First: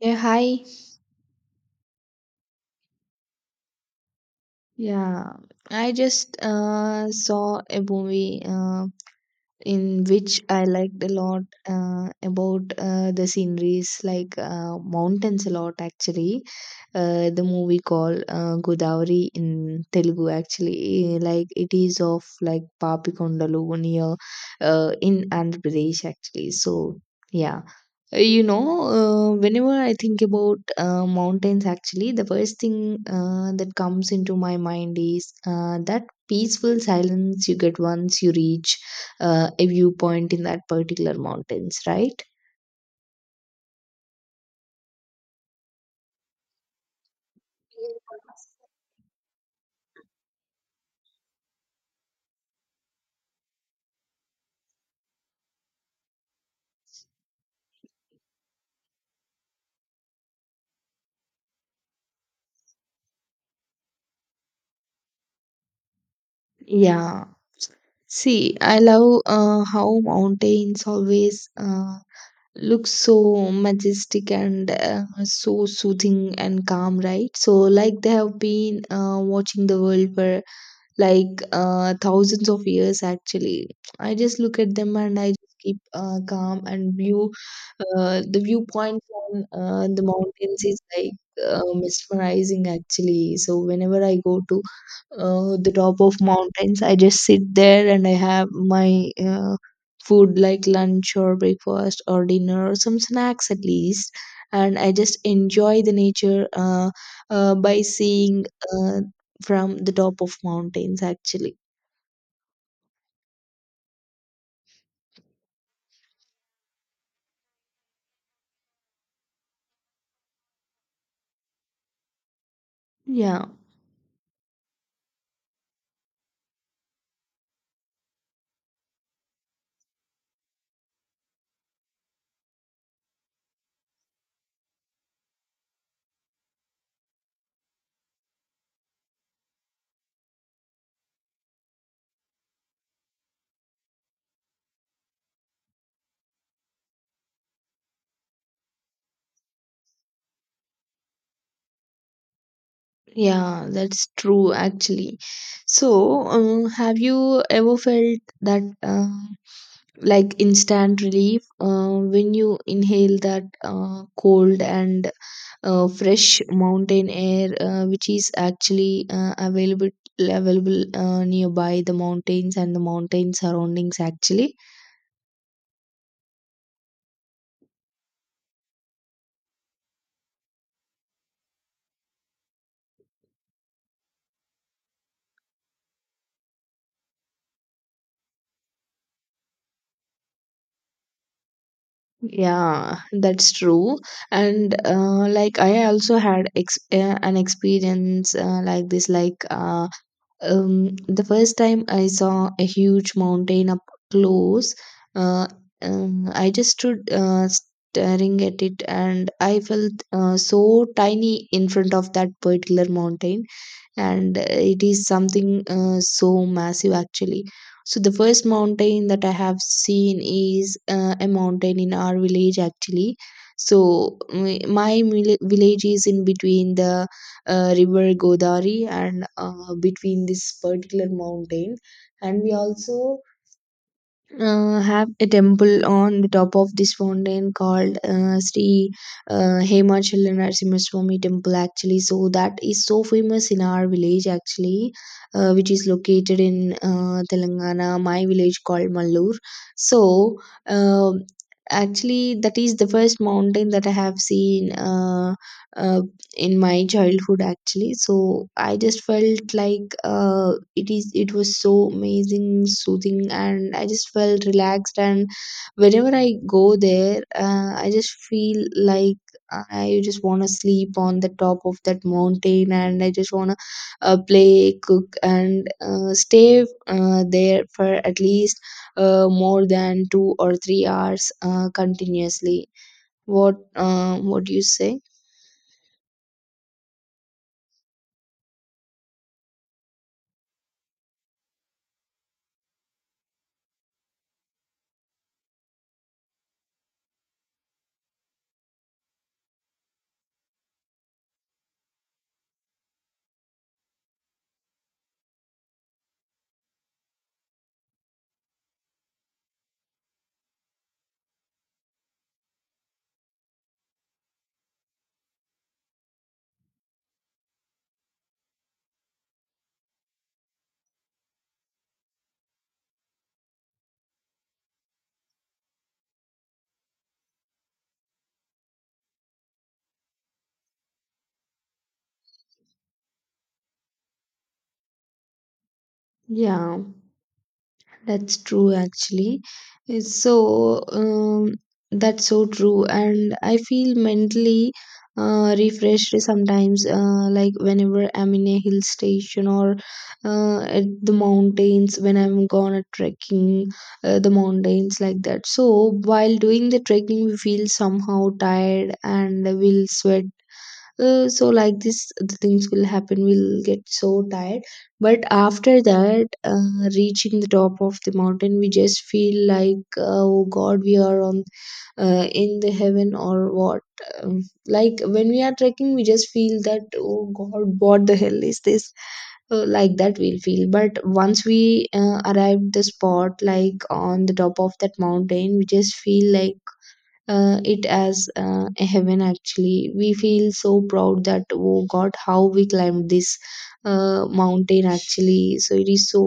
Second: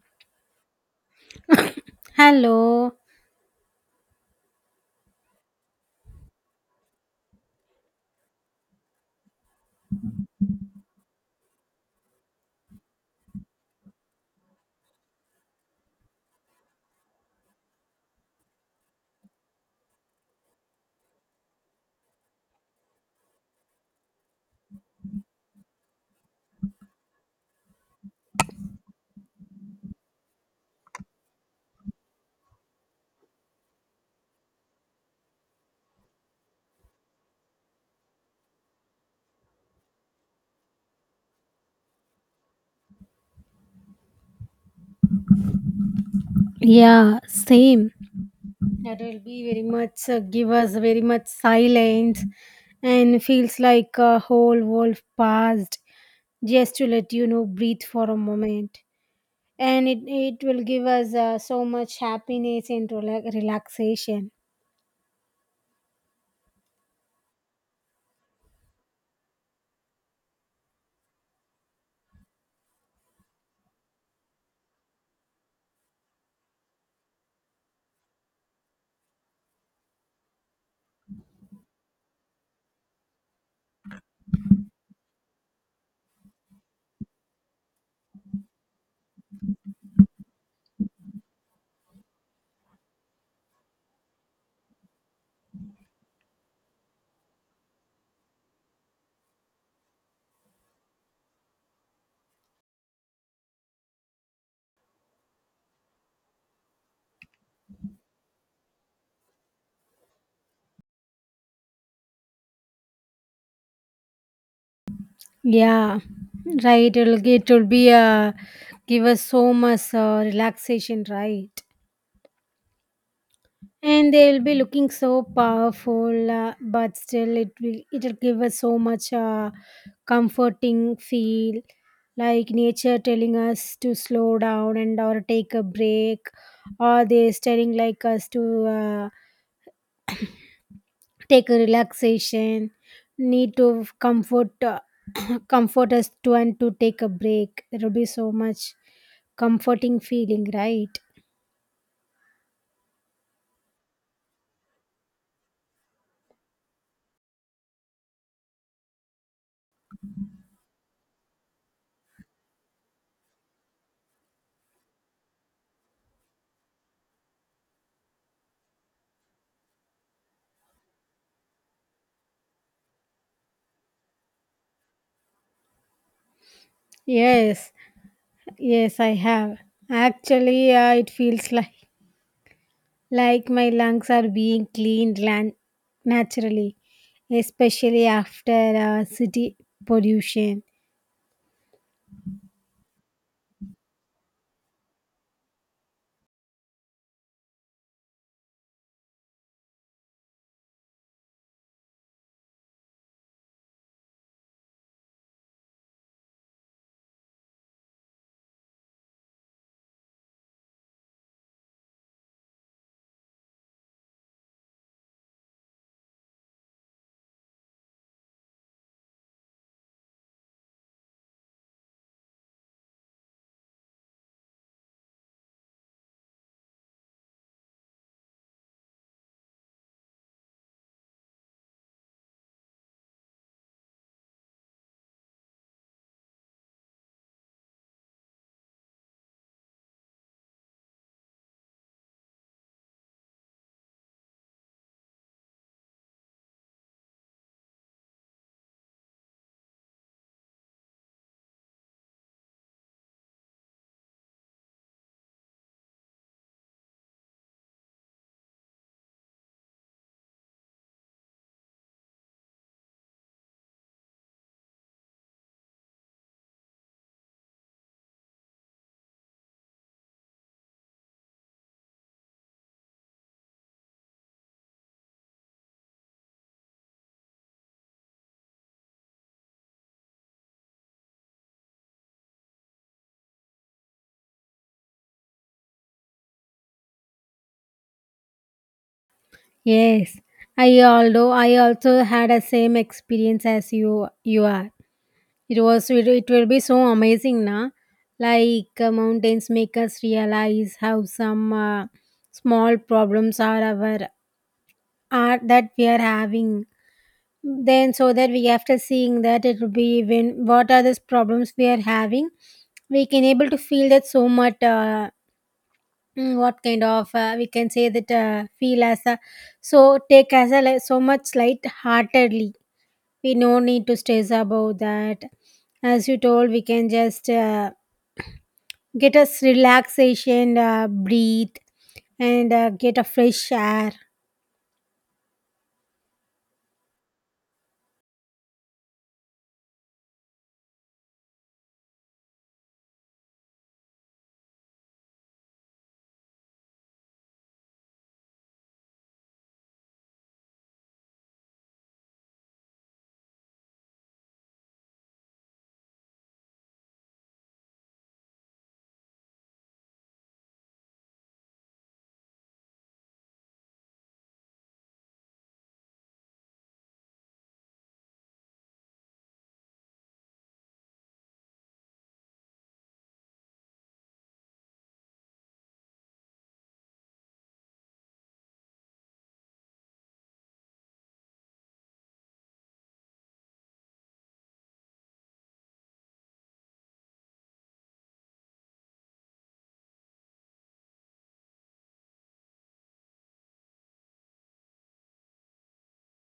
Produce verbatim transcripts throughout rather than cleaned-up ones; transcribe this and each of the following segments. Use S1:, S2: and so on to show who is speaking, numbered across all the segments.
S1: Yeah, hi.
S2: Hello.
S1: Yeah, I just uh, saw a movie uh, in which I liked a lot uh, about uh, the sceneries, like uh, mountains a lot actually. Uh, the movie called uh, Godavari in Telugu actually, eh, like it is of like Papikondalu near uh, in Andhra Pradesh actually. So yeah. Uh, You know, uh, whenever I think about uh, mountains, actually, the first thing uh, that comes into my mind is uh, that peaceful silence you get once you reach uh, a viewpoint in that particular mountains, right?
S2: Yeah, same. That will be very much uh, give us very much silence and feels like a whole world passed just to let you know breathe for a moment. And it, it will give us uh, so much happiness and rela- relaxation.
S1: Yeah. See, I love uh, how mountains always uh, look so majestic and uh, so soothing and calm, right? So, like they have been uh, watching the world for like uh, thousands of years actually. I just look at them and I just keep uh, calm and view. Uh, the viewpoint on uh, the mountains is like uh, mesmerizing actually. So whenever I go to uh, the top of mountains, I just sit there and I have my uh, food, like lunch or breakfast or dinner or some snacks at least, and I just enjoy the nature uh, uh, by seeing uh, from the top of mountains actually.
S2: Yeah, right. It'll, it will be uh, give us so much uh, relaxation, right?
S1: Yeah,
S2: And they'll be looking so powerful uh, but still it will it'll give us so much uh, comforting feel, like nature telling us to slow down and or take a break, or they're telling like us to uh, take a relaxation, need to comfort uh, comfort us to and to take a break. There will be so much comforting feeling, right?
S1: yeah, that's true actually. So um, have you ever felt that uh, like instant relief uh, when you inhale that uh, cold and uh, fresh mountain air uh, which is actually uh, available available uh, nearby the mountains and the mountain surroundings actually?
S2: Yes, yes, I have. Actually, uh, it feels like, like my lungs are being cleaned lan- naturally, especially after uh, city pollution.
S1: Yeah, that's true. And uh, like I also had ex uh, an experience uh, like this. Like uh, um, the first time I saw a huge mountain up close, uh, um, I just stood uh, staring at it, and I felt uh, so tiny in front of that particular mountain, and uh, it is something uh, so massive actually. So the first mountain that I have seen is uh, a mountain in our village actually. So mm, my mil- village is in between the uh, river Godavari and uh, between this particular mountain, and we also uh, have a temple on the top of this fountain called uh, Sri uh, Hemachala Narasimhaswamy temple actually. So that is so famous in our village actually, uh, which is located in uh, Telangana. My village called Mallur. So um actually that is the first mountain that I have seen uh, uh, in my childhood actually. So I just felt like uh, it is it was so amazing, soothing, and I just felt relaxed. And whenever I go there, uh, I just feel like I just want to sleep on the top of that mountain, and I just want to uh, play, cook, and uh, stay uh, there for at least uh, more than two or three hours uh, continuously. What uh, what do you say?
S2: Yes, I, although I also had a same experience as you you are. It was it, it will be so amazing, na? Like uh, mountains make us realize how some uh, small problems are our, are that we are having, then so that we, after seeing that, it will be, when what are these problems we are having, we can able to feel that so much uh, mm, what kind of uh, we can say that uh, feel as a, so take as a li- so much light heartedly. We no need to stress about that. As you told, we can just uh, get us relaxation, uh, breathe and uh, get a fresh air.
S1: Yeah. That's true, actually. It's so um, that's so true, and I feel mentally uh, refreshed sometimes. Uh, like whenever I'm in a hill station or uh, at the mountains, when I'm gone a trekking, uh, the mountains like that. So while doing the trekking, we feel somehow tired and we'll sweat. Uh, so like this, the things will happen, we'll get so tired. But after that, uh, reaching the top of the mountain, we just feel like, uh, oh god, we are on uh, in the heaven or what. um, like when we are trekking, we just feel that, oh god, what the hell is this, uh, like that we'll feel. But once we uh, arrive the spot, like on the top of that mountain, we just feel like uh, it as uh, a heaven actually. We feel so proud that, oh god, how we climbed this uh, mountain actually. So it is so,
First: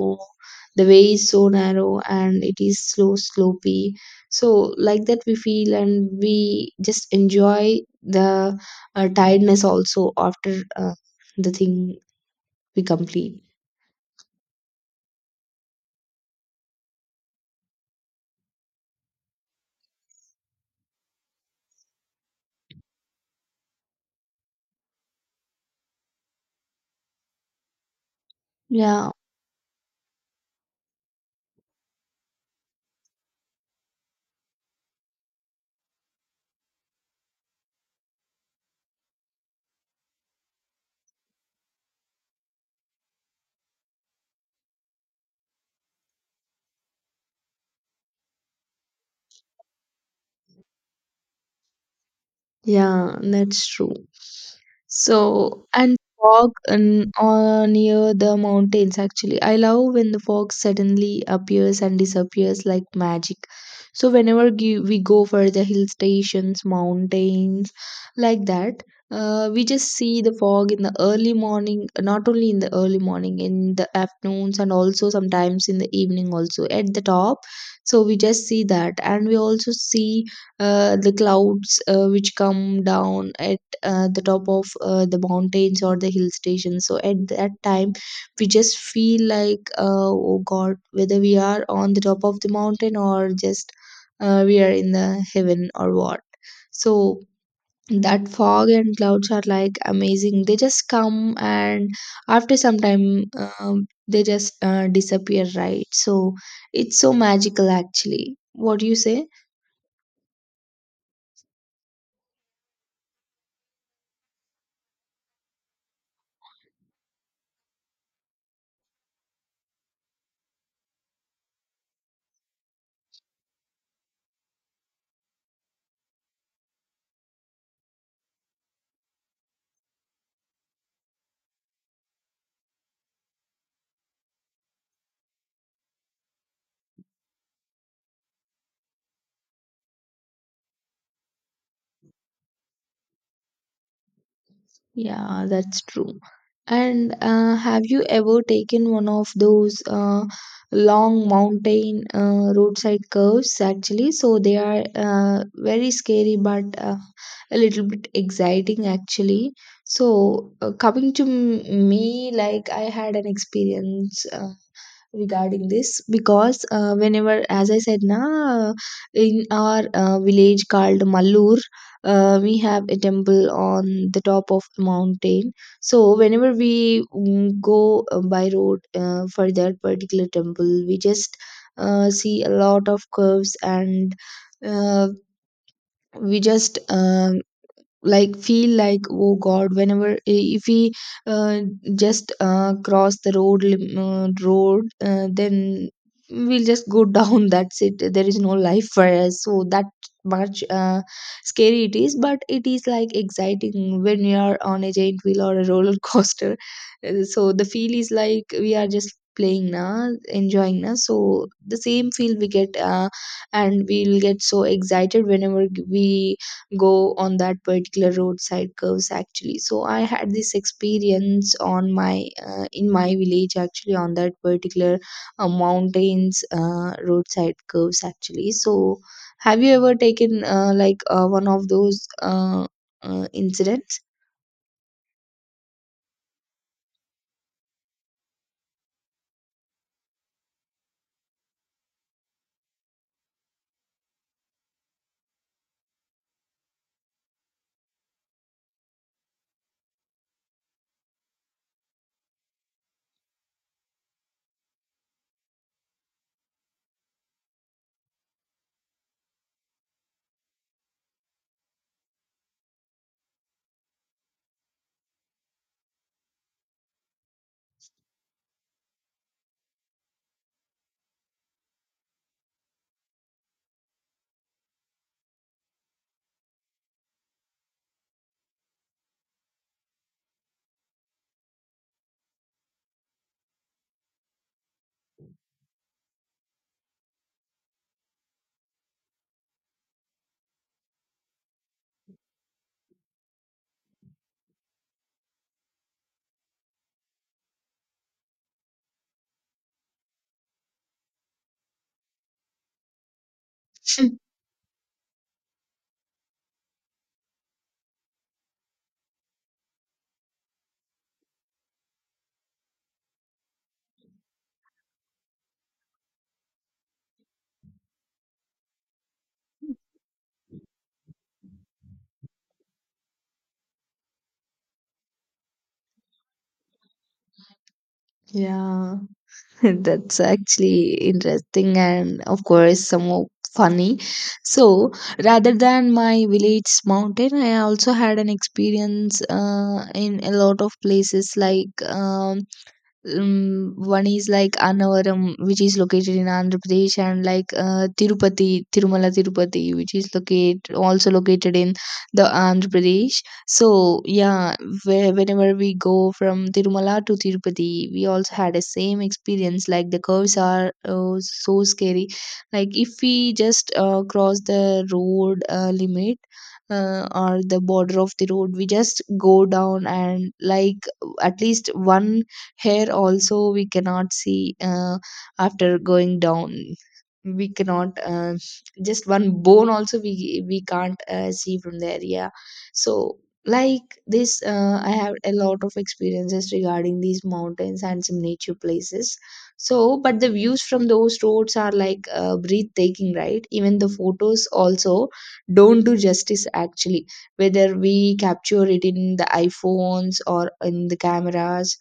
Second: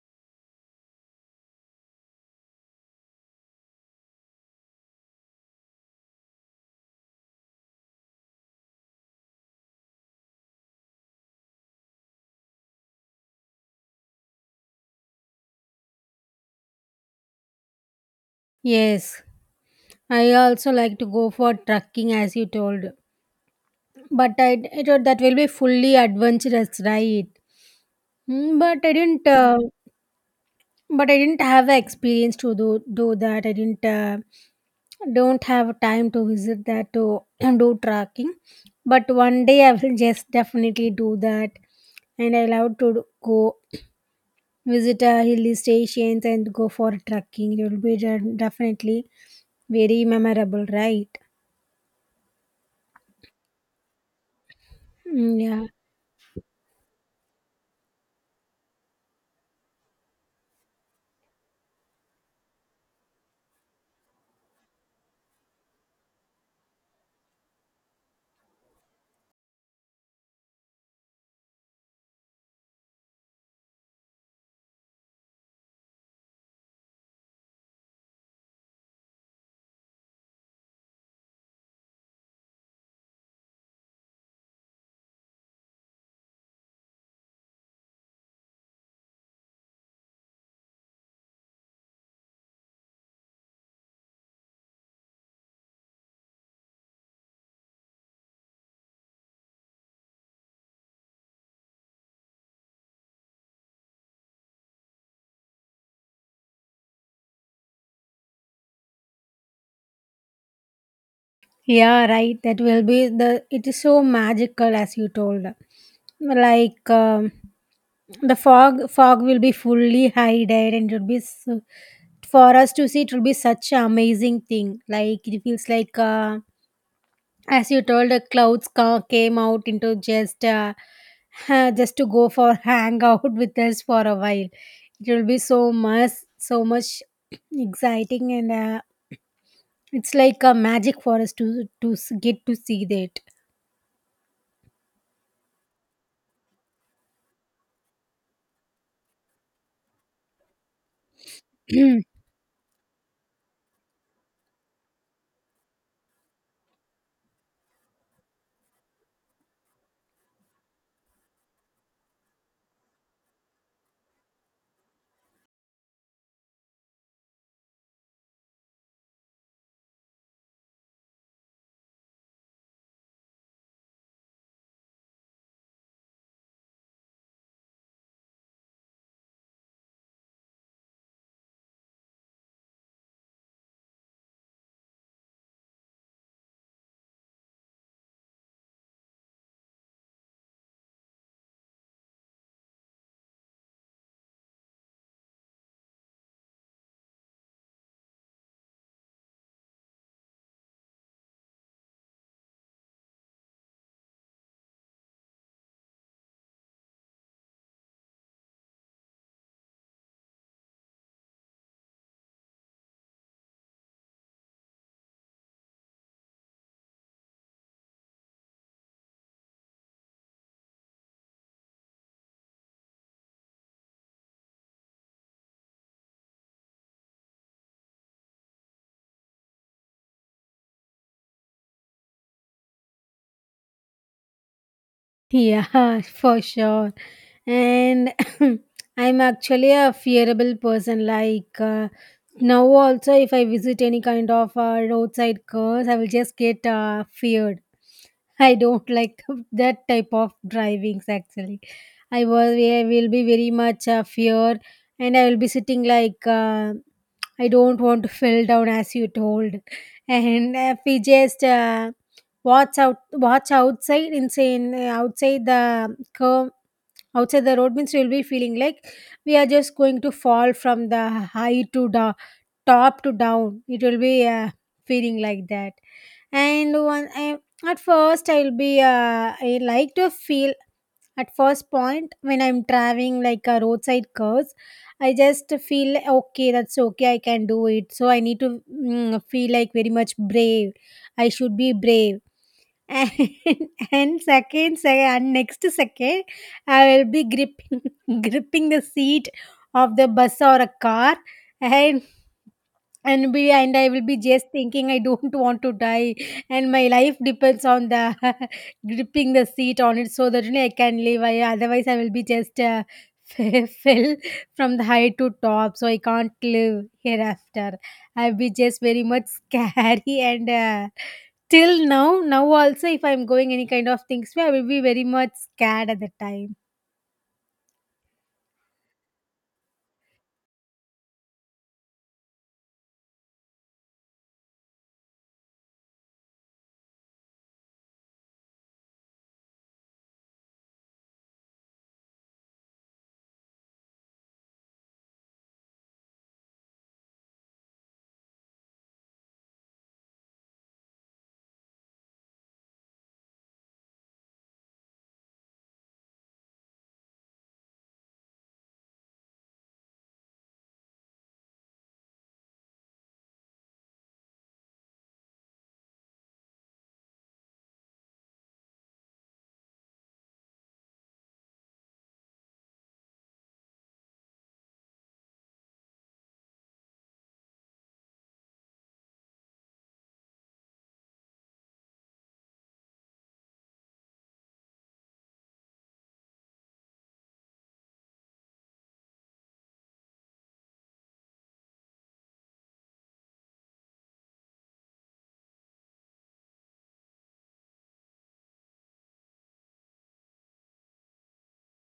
S1: the way is so narrow and it is slow slopey. So like that we feel, and we just enjoy the uh, tiredness also after uh, the thing we complete.
S2: Yes, I also like to go for trekking, as you told. But I I thought that will be fully adventurous, right? Mm, But I
S1: Yeah.
S2: didn't. Uh, but I didn't have the experience to do do that. I didn't. Uh, don't have time to visit that to do trekking. But one day I will just definitely do that, and I love to do- go visit a hilly stations and go for trekking. It will be de- definitely very memorable, right?
S1: Yeah, that's true.
S2: Mm,
S1: So,
S2: yeah.
S1: and fog in, uh, near the mountains actually. I love when the fog suddenly appears and disappears like magic. So, whenever g- we go for the hill stations, mountains, like that, uh, we just see the fog in the early morning, not only in the early morning, in the afternoons, and also sometimes in the evening, also at the top. So, we just see that, and we also see uh, the clouds uh, which come down at uh, the top of uh, the mountains or the hill station. So at that time, we just feel like, uh, oh god, whether we are on the top of the mountain, or just uh, we are in the heaven or what. So that fog and clouds are like amazing. They just come and after some time um, they just uh, disappear, right? So it's so magical actually. What do you say?
S2: Yeah, right. That will be the. It is so magical, as you told. Like um, the fog, fog will be fully hided, and it will be so, for us to see. It will be such an amazing thing. Like it feels like, uh, as you told, the clouds ca- came out into just, uh, just to go for hang out with us for a while. It will be so much, so much exciting and. Uh, it's like a magic for us to to s- get to see that.
S1: Yeah, that's true. And uh, have you ever taken one of those uh, long mountain uh, roadside curves actually? So they are uh, very scary but uh, a little bit exciting actually. So uh, coming to m- me, like I had an experience. Uh, regarding this, because uh, whenever, as I said na, in our uh, village called Mallur, uh, we have a temple on the top of a mountain. So whenever we mm, go uh, by road uh, for that particular temple, we just uh, see a lot of curves and uh, we just um, like feel like, oh god, whenever, if we uh, just uh, cross the road lim- uh, road uh, then we'll just go down. That's it, there is no life for us. So that much uh, scary it is. But it is like exciting when you are on a giant wheel or a roller coaster. Uh, so the feel is like we are just playing now, enjoying now. So the same feel we get, uh, and we'll get so excited whenever we go on that particular roadside curves actually. So I had this experience on my uh, in my village actually on that particular uh, mountains uh, roadside curves actually. So have you ever taken uh, like uh, one of those uh, uh, incidents?
S2: Yeah, for sure. And I'm actually a fearable person. Like uh, now, also, if I visit any kind of uh, roadside cars, I will just get uh, feared. I don't like that type of drivings actually. I was I will be very much uh, fear, and I will be sitting like uh, I don't want to fall down, as you told, and if we just uh, What's out what's outside insane, uh, outside the curve, outside the road means you'll be feeling like we are just going to fall from the high to the top to down. It will be uh, feeling like that. And one I, at first, i'll be uh, i like to feel. At first point, when I'm driving like a roadside curves, I just feel like, okay, that's okay, I can do it, so I need to mm, feel like very much brave, I should be brave. And, and second, se- and next second, I will be gripping, gripping the seat of the bus or a car, and and be and I will be just thinking I don't want to die, and my life depends on the gripping the seat on it, so that only I can live. I, otherwise, I will be just uh, fell from the height to top, so I can't live hereafter. I'll be just very much scary and. Uh, till now now also, if I'm going any kind of things, I will be very much scared at the time.
S1: Yeah. That's actually interesting and, of course, somewhat funny. So, rather than my village mountain, I also had an experience uh, in a lot of places, like um, um, one is like Annavaram, which is located in Andhra Pradesh, and like uh, Tirupati, Tirumala Tirupati, which is locate also located in the Andhra Pradesh. So yeah, where, whenever we go from Tirumala to Tirupati, we also had a same experience. Like the curves are uh, so scary. Like if we just uh, cross the road uh, limit. Uh, or the border of the road, we just go down and like at least one. Here also we cannot see uh, after going down. We cannot uh, just one bone also we we can't uh, see from there, yeah. So like this, uh, I have a lot of experiences regarding these mountains and some nature places. So but the views from those roads are like uh, breathtaking, right? Even the photos also don't do justice actually, whether we capture it in the iPhones or in the cameras,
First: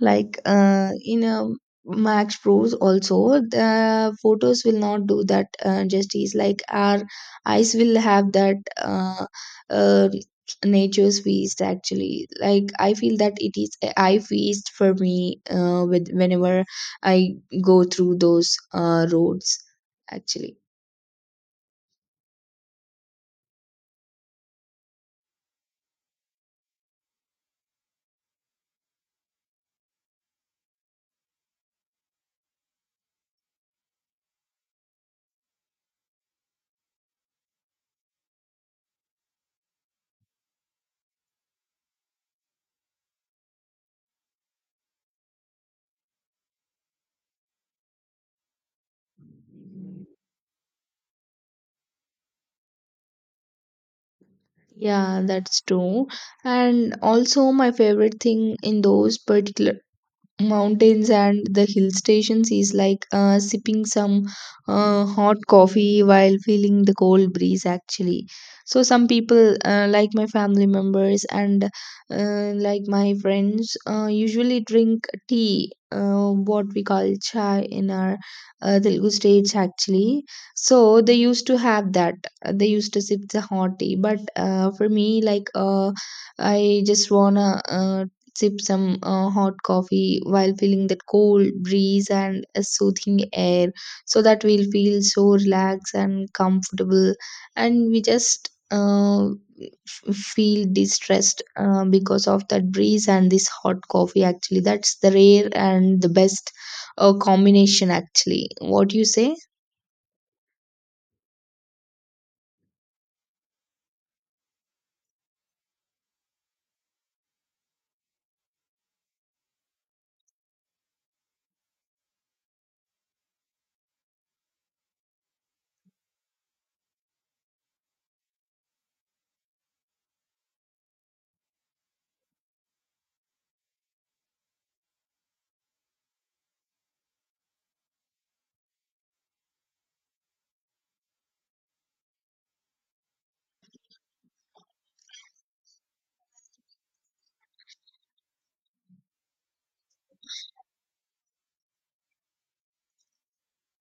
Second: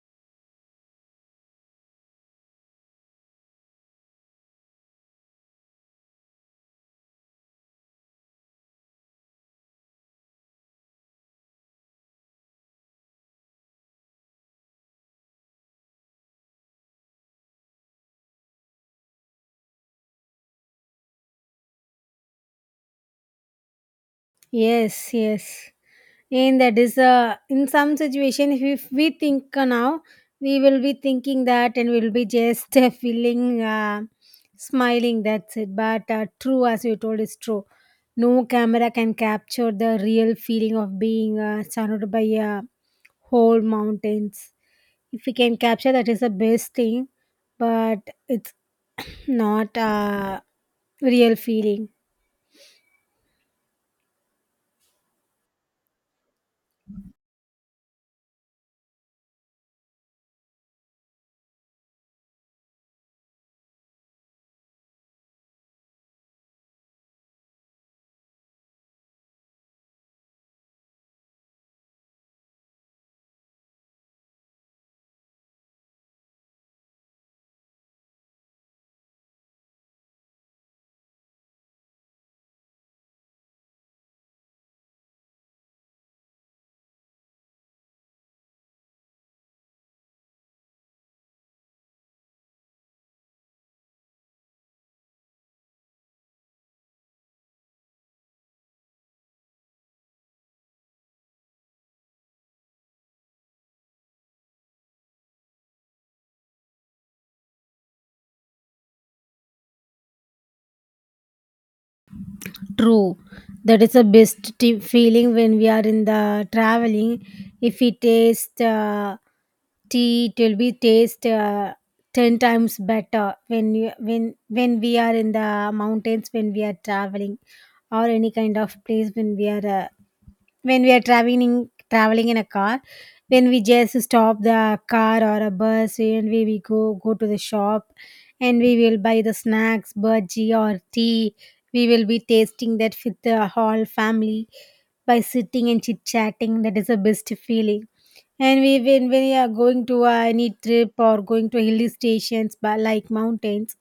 S1: like uh, in a Max Pros also, the photos will not do that uh, justice. Like our eyes will have that uh, uh, nature's feast actually. Like I feel that it is a eye feast for me uh, with whenever I go through those uh, roads actually.
S2: Yes, yes. And that is uh, in some situation, if, if we think uh, now, we will be thinking that, and we'll be just uh, feeling uh, smiling, that's it. But uh, true, as you told, is true. No camera can capture the real feeling of being uh, surrounded by uh, whole mountains. If we can capture that, is the best thing. But it's not a real feeling.
S1: Yeah, that's true. And also my favorite thing in those particular mountains and the hill stations is like uh, sipping some uh, hot coffee while feeling the cold breeze actually. So some people, uh, like my family members and uh, like my friends, uh, usually drink tea, uh, what we call chai in our uh, Telugu states actually. So they used to have that. Uh, they used to sip the hot tea. But uh, for me, like, uh, I just wanna uh, sip some uh, hot coffee while feeling that cold breeze and a soothing air, so that we'll feel so relaxed and comfortable, and we just uh, f- feel distressed uh, because of that breeze and this hot coffee actually. That's the rare and the best uh, combination actually. What do you say?
S2: True. That is the best t- feeling when we are in the traveling. If we taste uh, tea, it will be taste uh, ten times better when you, when when we are in the mountains, when we are traveling, or any kind of place, when we are uh, when we are traveling traveling in a car, when we just stop the car or a bus, and we, we go go to the shop, and we will buy the snacks, burji or tea. We will be tasting that with the whole family by sitting and chit chatting. That is the best feeling. And we, when, when we are going to uh, any trip or going to hilly stations but like mountains,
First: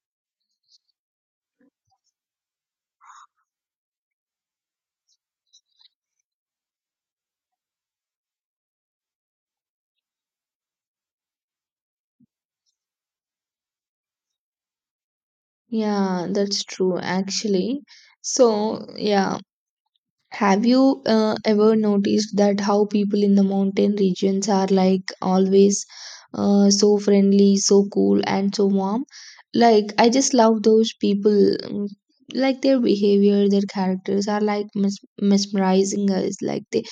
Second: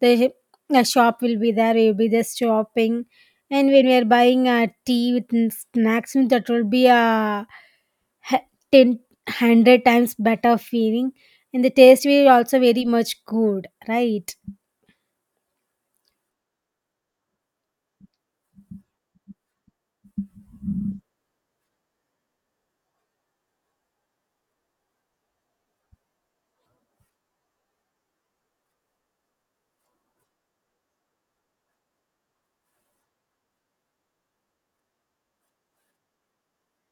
S2: the, the shop will be there, we will be just shopping. And when we are buying a tea with n- snacks, that will be a h- ten hundred times better feeling. And the taste will also very much good, right?
S1: Yeah, that's true actually. So yeah. Have you uh, ever noticed that how people in the mountain regions are like always uh, so friendly, so cool, and so warm? Like, I just love those people. mm, Like, their behavior, their characters are like mes- mesmerizing us. Like, they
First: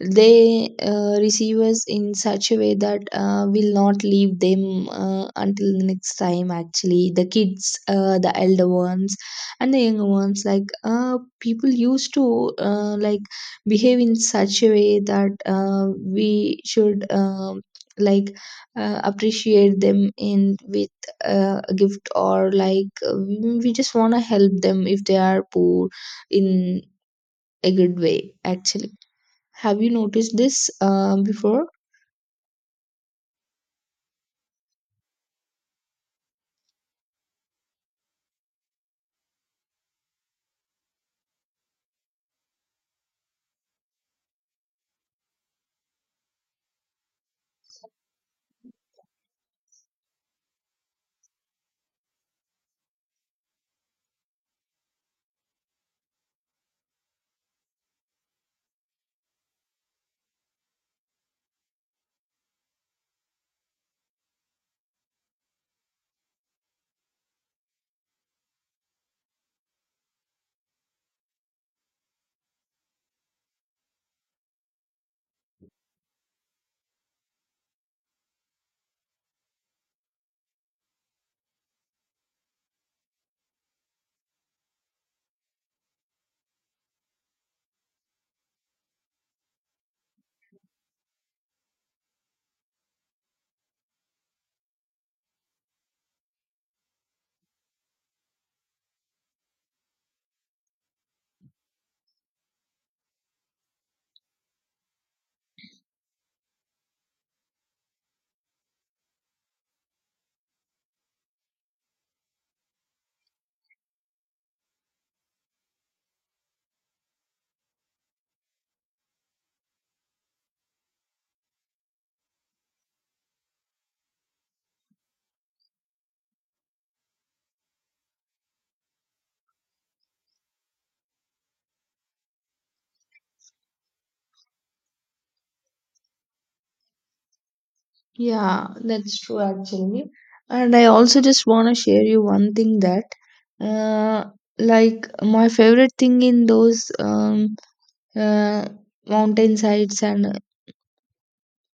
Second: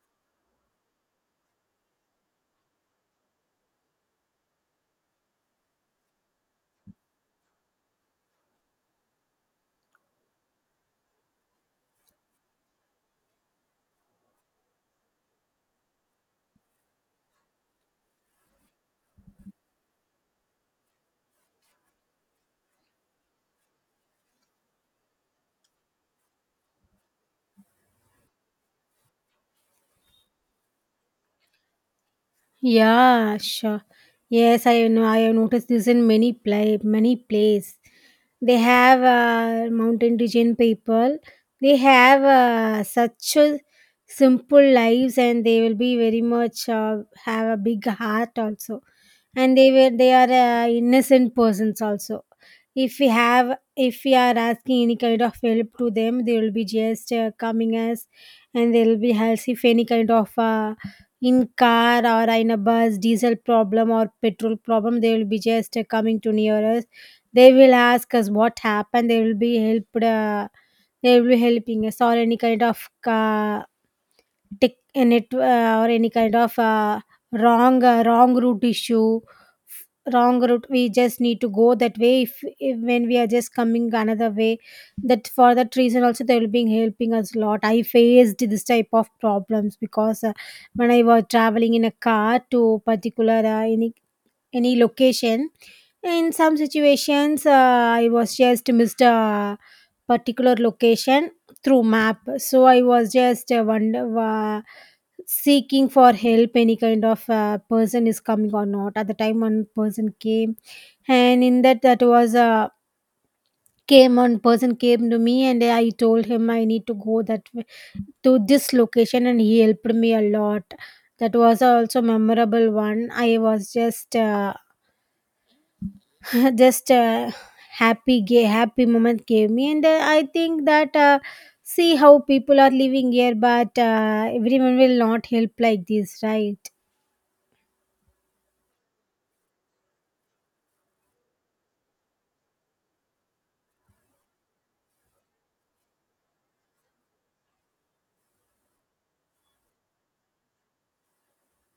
S1: they uh, receive us in such a way that uh, will not leave them uh, until the next time actually. The kids, uh, the elder ones and the younger ones, like uh, people used to, uh, like behave in such a way that uh, we should, um, like uh, appreciate them in with uh, a gift, or like uh, we just want to help them if they are poor in a good way actually. Have you noticed this uh, before?
S2: Yeah, sure. Yes, I know. I have noticed this in many play, many place. They have uh, mountain region people. They have uh, such a simple lives, and they will be very much uh, have a big heart also. And they were they are uh, innocent persons also. If we have, if we are asking any kind of help to them, they will be just uh, coming us, and they will be helps. If any kind of uh, in car or in a bus, diesel problem or petrol problem, they will be just uh, coming to near us. They will ask us what happened, they will be helped, uh, they will be helping us. Or any kind of uh, tech net, or any kind of uh, wrong uh, wrong route issue, wrong route, we just need to go that way. If, if, when we are just coming another way, that for that reason also they will be helping us a lot. I faced this type of problems because uh, when I was traveling in a car to particular uh, any any location. In some situations, uh, I was just missed a particular location through map, so I was just uh, wonder uh, seeking for help, any kind of uh, person is coming or not. At the time, one person came, and in that that was uh, came one person came to me, and I told him I need to go that way to this location, and he helped me a lot. That was also memorable one. I was just uh, just a happy gay happy moment gave me. And uh, I think that uh, see how people are living here, but uh, everyone will not help like this, right?
S1: Yeah, that's true actually. And I also just want to share you one thing that, uh, like my favorite thing in those um, uh, mountain sides and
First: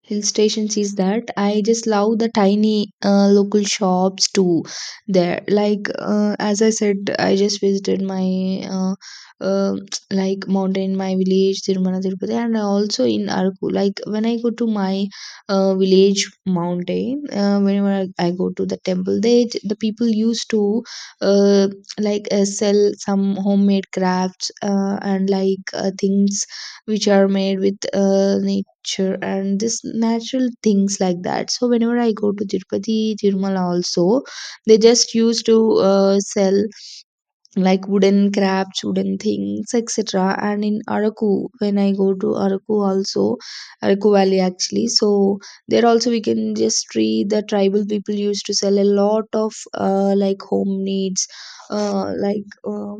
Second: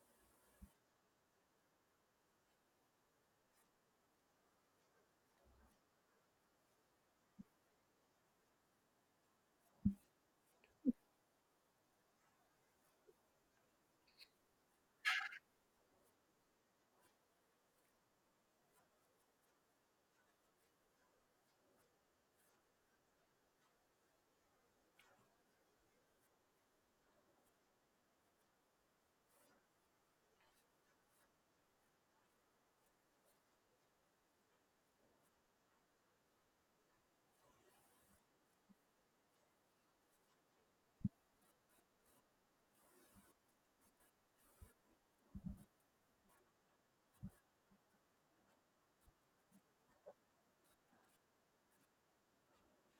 S1: hill stations is that I just love the tiny uh, local shops too there. Like uh, as I said, I just visited my uh, uh, like mountain, my village, Tirumala Tirupati, and also in Araku. Like when I go to my uh, village mountain, uh, whenever I, I go to the temple, they the people used to, uh, like uh, sell some homemade crafts, uh, and like uh, things which are made with uh, na- culture and this natural things like that. So whenever I go to Tirupati, Tirumala also, they just used to uh, sell like wooden crafts, wooden things, etc. And in Araku, when I go to Araku also, Araku valley actually. So there also we can just see the tribal people used to sell a lot of uh, like home needs, uh, like uh,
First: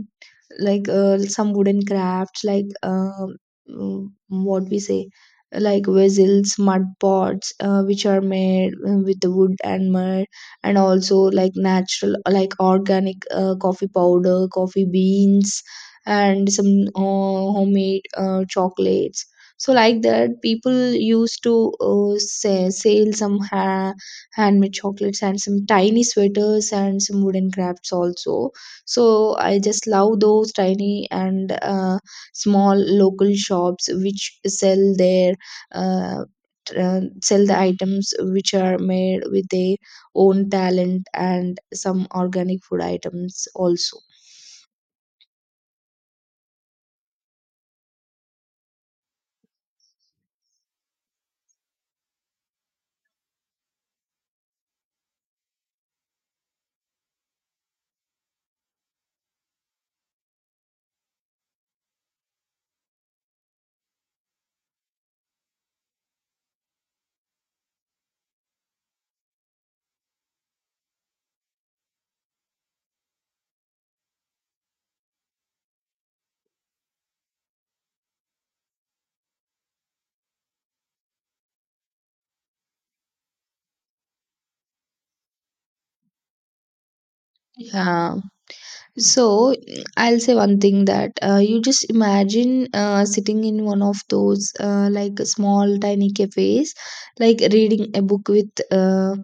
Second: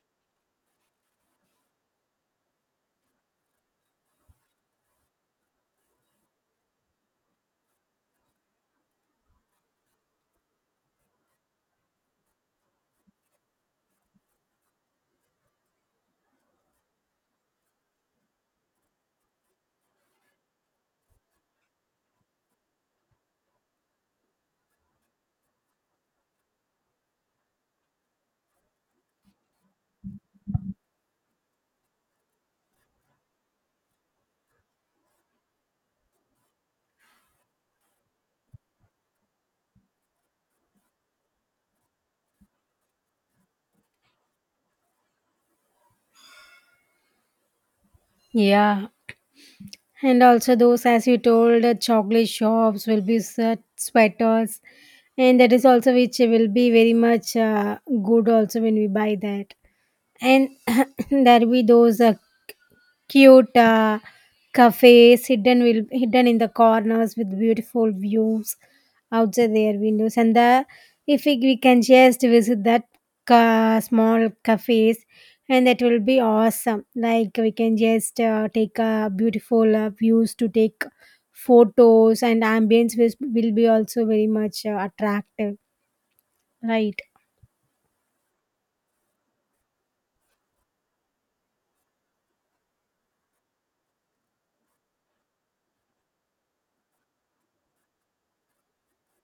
S1: like uh, some wooden crafts, like um, mm, what we say, like vessels, mud pots, uh, which are made uh, with the wood and mud, and also like natural, like organic uh, coffee powder, coffee beans, and some uh, homemade uh, chocolates. So like that, people used to, uh, say, sell some ha- handmade chocolates and some tiny sweaters and some wooden crafts also. So I just love those tiny and uh, small local shops which sell their uh, t- uh, sell the items which are made with a own talent and some organic food items also.
S2: Yeah. And also those, as you told, uh, chocolate shops will be set sweaters, and that is also which will be very much uh, good also when we buy that. And there will be those uh, cute uh, cafes hidden, will hidden in the corners with beautiful views outside their windows. And the, if we, we can just visit that ca- small cafes, and that will be awesome. Like we can just uh, take uh, beautiful uh, views, to take photos, and ambience will, will be also very much uh, attractive, right?
S1: Yeah. So mm, I'll say one thing that, uh, you just imagine uh, sitting in one of those uh, like small tiny cafes, like reading a book with uh,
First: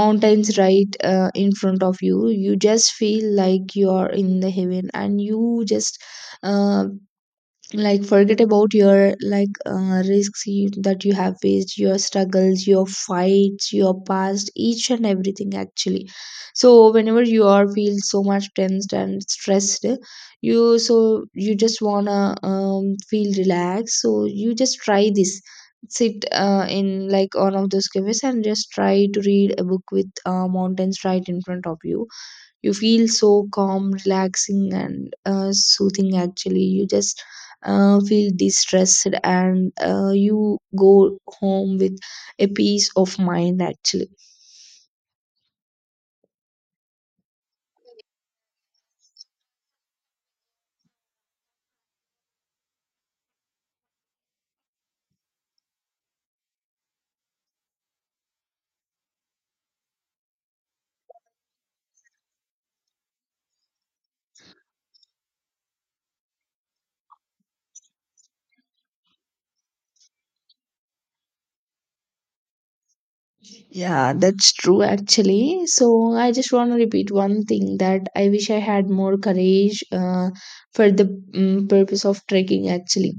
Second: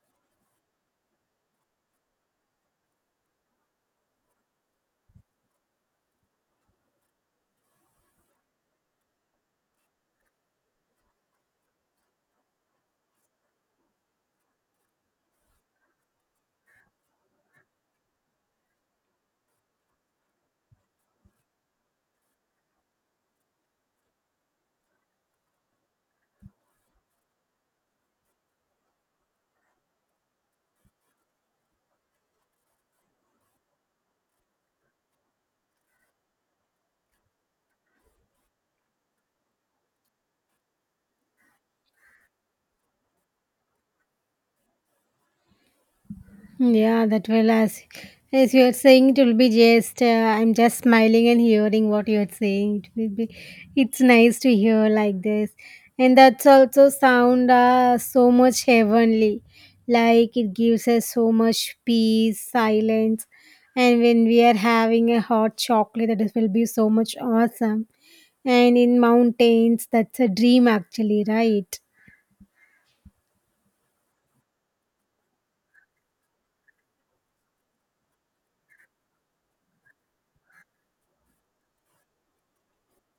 S1: mountains right uh, in front of you. You just feel like you are in the heaven and you just, uh, like forget about your like uh, risks you, that you have faced, your struggles, your fights, your past, each and everything actually. So whenever you are feel so much tensed and stressed, you so you just wanna um, feel relaxed. So you just try this: sit uh, in like one of those cafes and just try to read a book with uh, mountains right in front of you. You feel so calm, relaxing and uh, soothing actually. You just uh, feel distressed and uh, you go home with a peace of mind actually.
S2: Yeah, that will as as you are saying, it will be just uh, I'm just smiling and hearing what you are saying. It will be, it's nice to hear like this, and that's also sound uh, so much heavenly, like it gives us so much peace, silence, and when we are having a hot chocolate, that will be so much awesome. And in mountains, that's a dream actually, right?
S1: Yeah, that's true actually. So I just want to repeat one thing that I wish I had more courage uh, for the mm purpose of trekking actually.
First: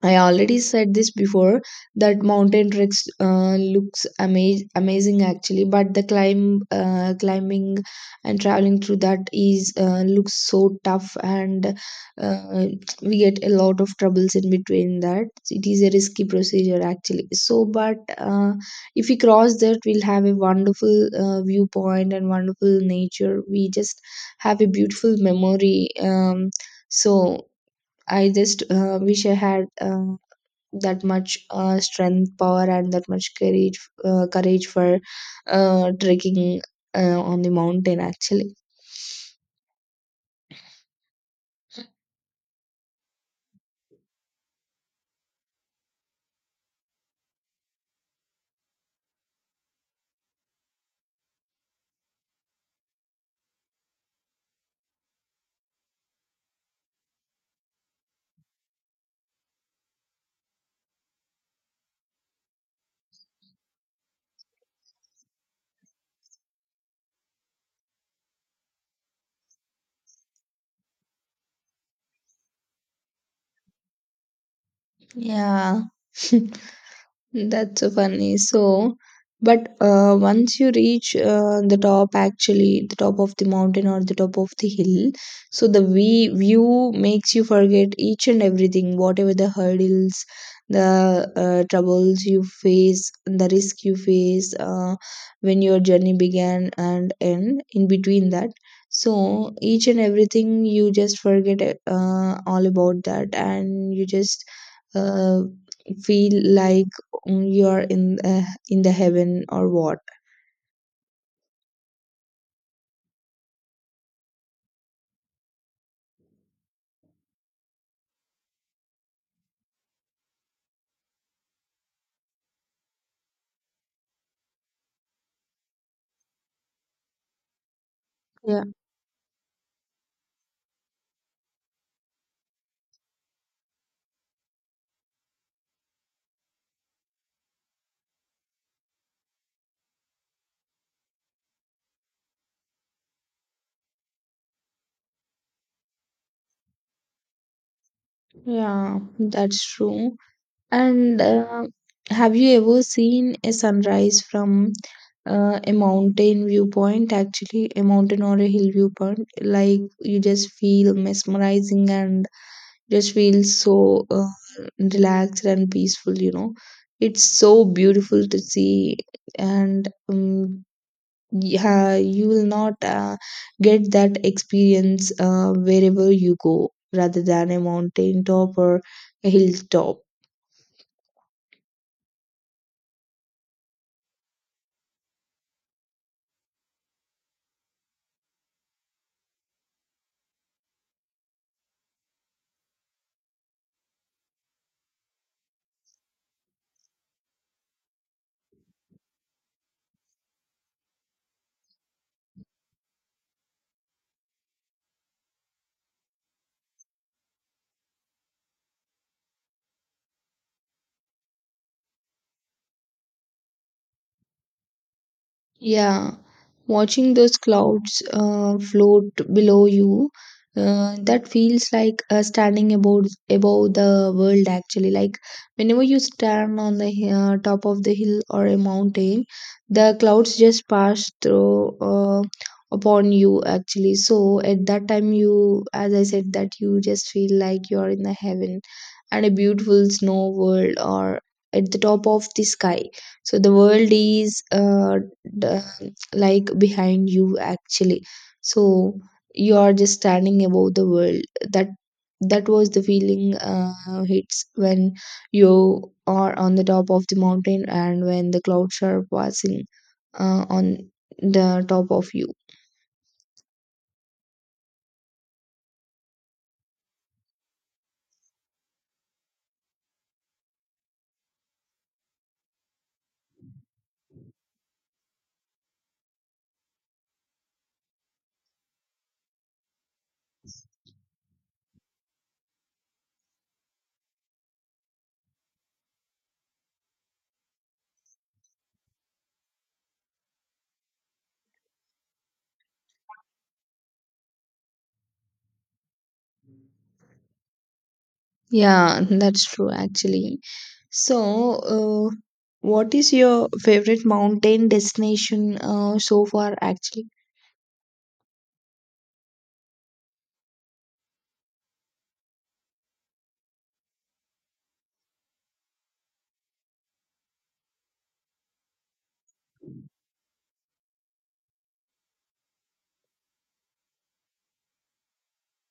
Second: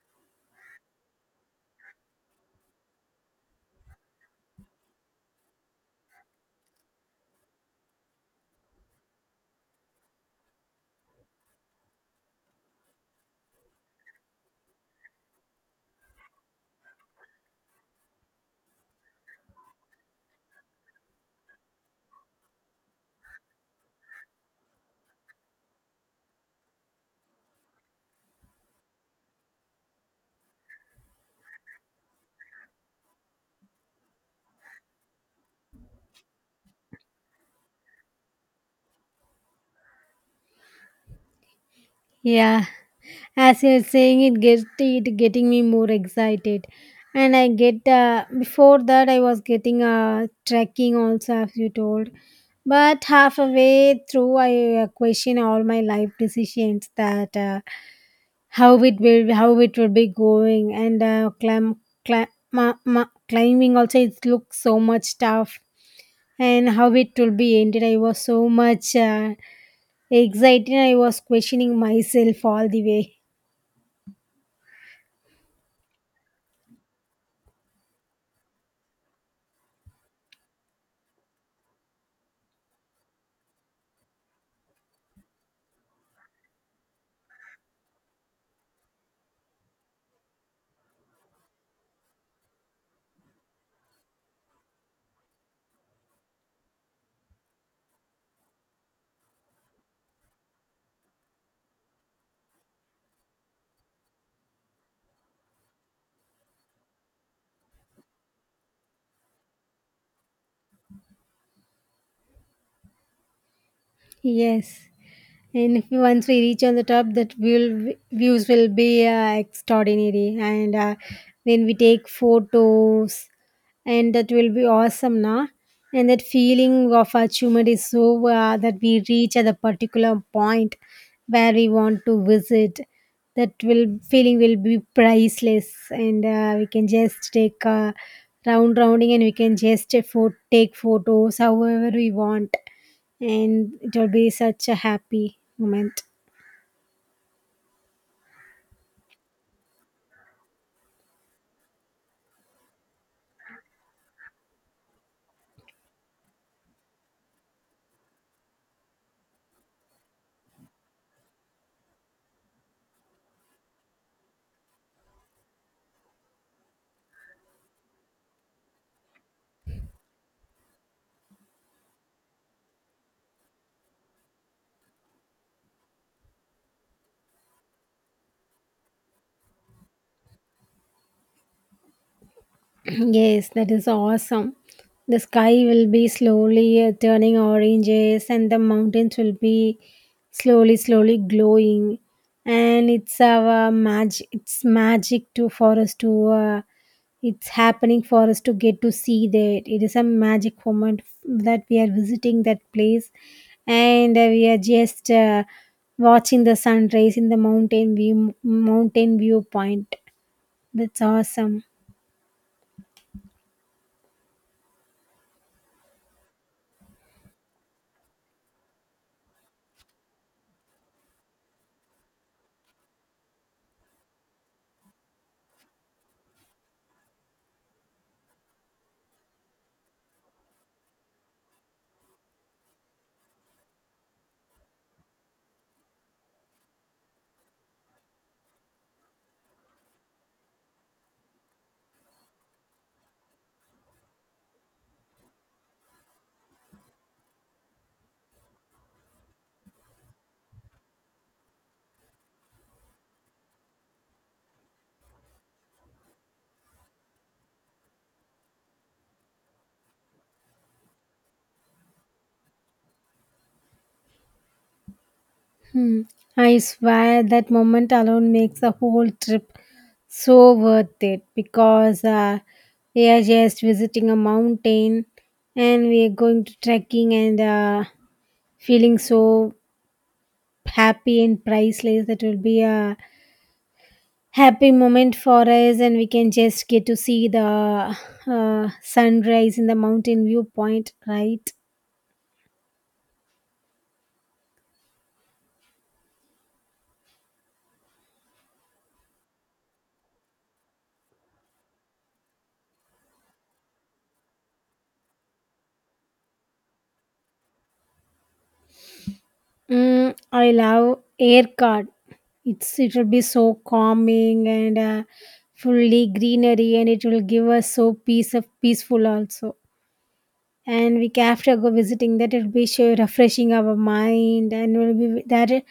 S1: I already said this before that mountain treks uh, looks ama- amazing actually, but the climb, uh, climbing and traveling through that is uh, looks so tough, and uh, we get a lot of troubles in between that. It is a risky procedure actually. So, but uh, if we cross that, we'll have a wonderful uh, viewpoint and wonderful nature. We just have a beautiful memory. Um, so I just uh, wish I had. Uh, that much uh, strength, power, and that much courage, uh, courage for uh, trekking uh, on the mountain. Actually,
S2: Yeah. As you're saying, it gets it getting me more excited. And I get uh, before that, I was getting uh, trekking also, as you told, but halfway through, I uh, question all my life decisions, that uh, how it will how it will be going. And uh, climb, climb, ma, ma, climbing also, it looks so much tough. And how it will be ended, I was so much uh, excited, I was questioning myself all the way.
S1: yeah. That's so funny. So, but uh, once you reach uh, the top, actually, the top of the mountain or the top of the hill, so the we view makes you forget each and everything, whatever the hurdles, the uh, troubles you face, the risk you face uh, when your journey began and end in between that. So, each and everything you just forget uh, all about that, and you just uh, feel like, mm, you are in uh, in the heaven or what.
S2: Yes, and if we- once we reach on the top, that will views will be uh, extraordinary. And uh, when we take photos, and that will be awesome, na. And that feeling of achievement is so uh,
S1: Yeah.
S2: that we reach at a particular point where we want to visit, that will feeling will be priceless. And uh, we can just take a round rounding and we can just uh, pho- take photos however we want, and it will be such a happy moment.
S1: Yeah, that's true. And uh, have you ever seen a sunrise from uh, a mountain viewpoint actually, a mountain or a hill viewpoint? Like you just feel mesmerizing and just feel so uh, relaxed and peaceful, you know. It's so beautiful to see. And um, yeah, you will not uh, get that experience uh, wherever you go rather than a mountain top or a hilltop.
S2: Yes, that is awesome. The sky will be slowly uh, turning oranges, and the mountains will be slowly slowly glowing, and it's our magic, it's magic to for us to uh, it's happening for us to get to see that. It is a magic moment that we are visiting that place, and uh, we are just uh, watching the sunrise in the mountain view mountain viewpoint. That's awesome.
S1: Yeah, watching those clouds uh, float below you, uh, that feels like uh, standing above above the world actually. Like whenever you stand on the hi- uh, top of the hill or a mountain, the clouds just pass through uh, upon you actually. So at that time, you, as I said, that you just feel like you're in the heaven and a beautiful snow world or at the top of the sky. So the world is, uh, the, like behind you actually. So you are just standing above the world. That, that was the feeling uh, hits when you are on the top of the mountain and when the clouds are passing uh, on the top of you.
S2: Hmm. I swear that moment alone makes the whole trip so worth it, because uh, we are just visiting a mountain and we are going to trekking, and uh, feeling so happy and priceless. That will be a happy moment for us, and we can just get to see the uh, sunrise in the mountain viewpoint, right?
S1: Yeah, that's true actually. So uh, what is your favorite mountain destination uh, so far actually?
S2: Mm, I love air card. It's it will be so calming and uh, fully greenery, and it will give us so peace of peaceful also. And week after go visiting that, it will be sure refreshing our mind and will be that it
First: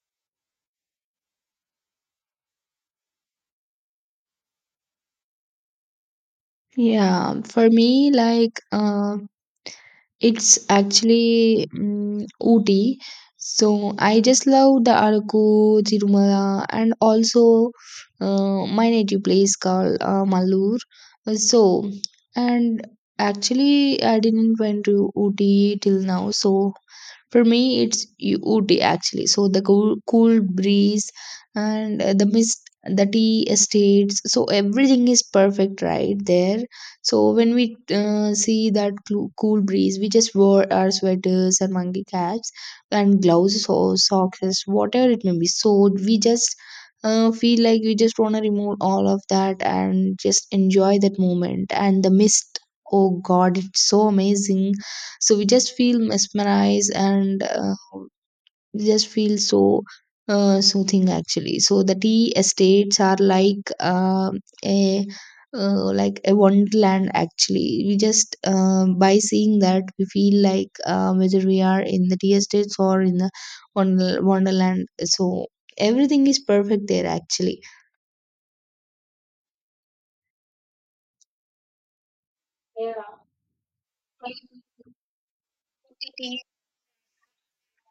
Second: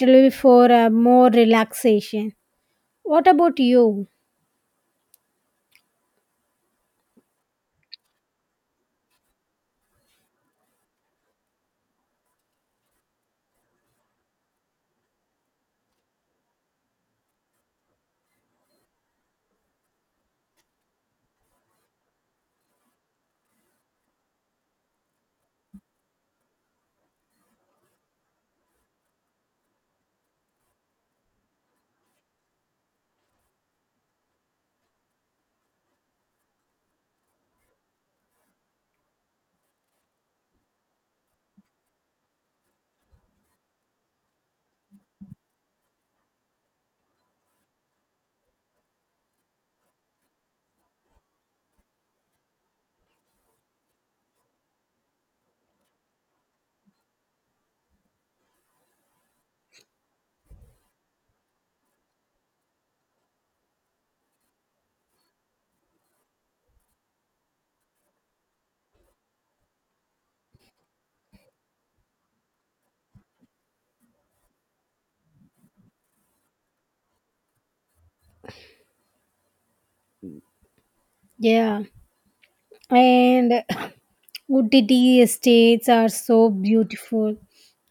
S2: will be for uh, more relaxation. What about you?
S1: Yeah, for me, like, uh, it's actually mm Ooty. So I just love the Araku, Tirumala, and also uh, my native place called uh, Malur. Uh, So, and actually, I didn't went to Ooty till now. So for me, it's U- Ooty actually. So the cool, cool breeze and uh, the mist, the tea estates. So everything is perfect right there. So when we uh, see that clu- cool breeze, we just wore our sweaters and monkey caps and gloves or socks, whatever it may be. So we just uh, feel like we just want to remove all of that and just enjoy that moment and the mist. Oh God, it's so amazing. So we just feel mesmerized and uh, we just feel so uh, soothing actually. So the tea estates are like uh, a uh, like a wonderland actually. We just um, by seeing that, we feel like uh, whether we are in the tea estates or in the wonder- wonderland. So everything is perfect there actually.
S2: Yeah,
S1: Yeah.
S2: and Utti tea estates are so beautiful.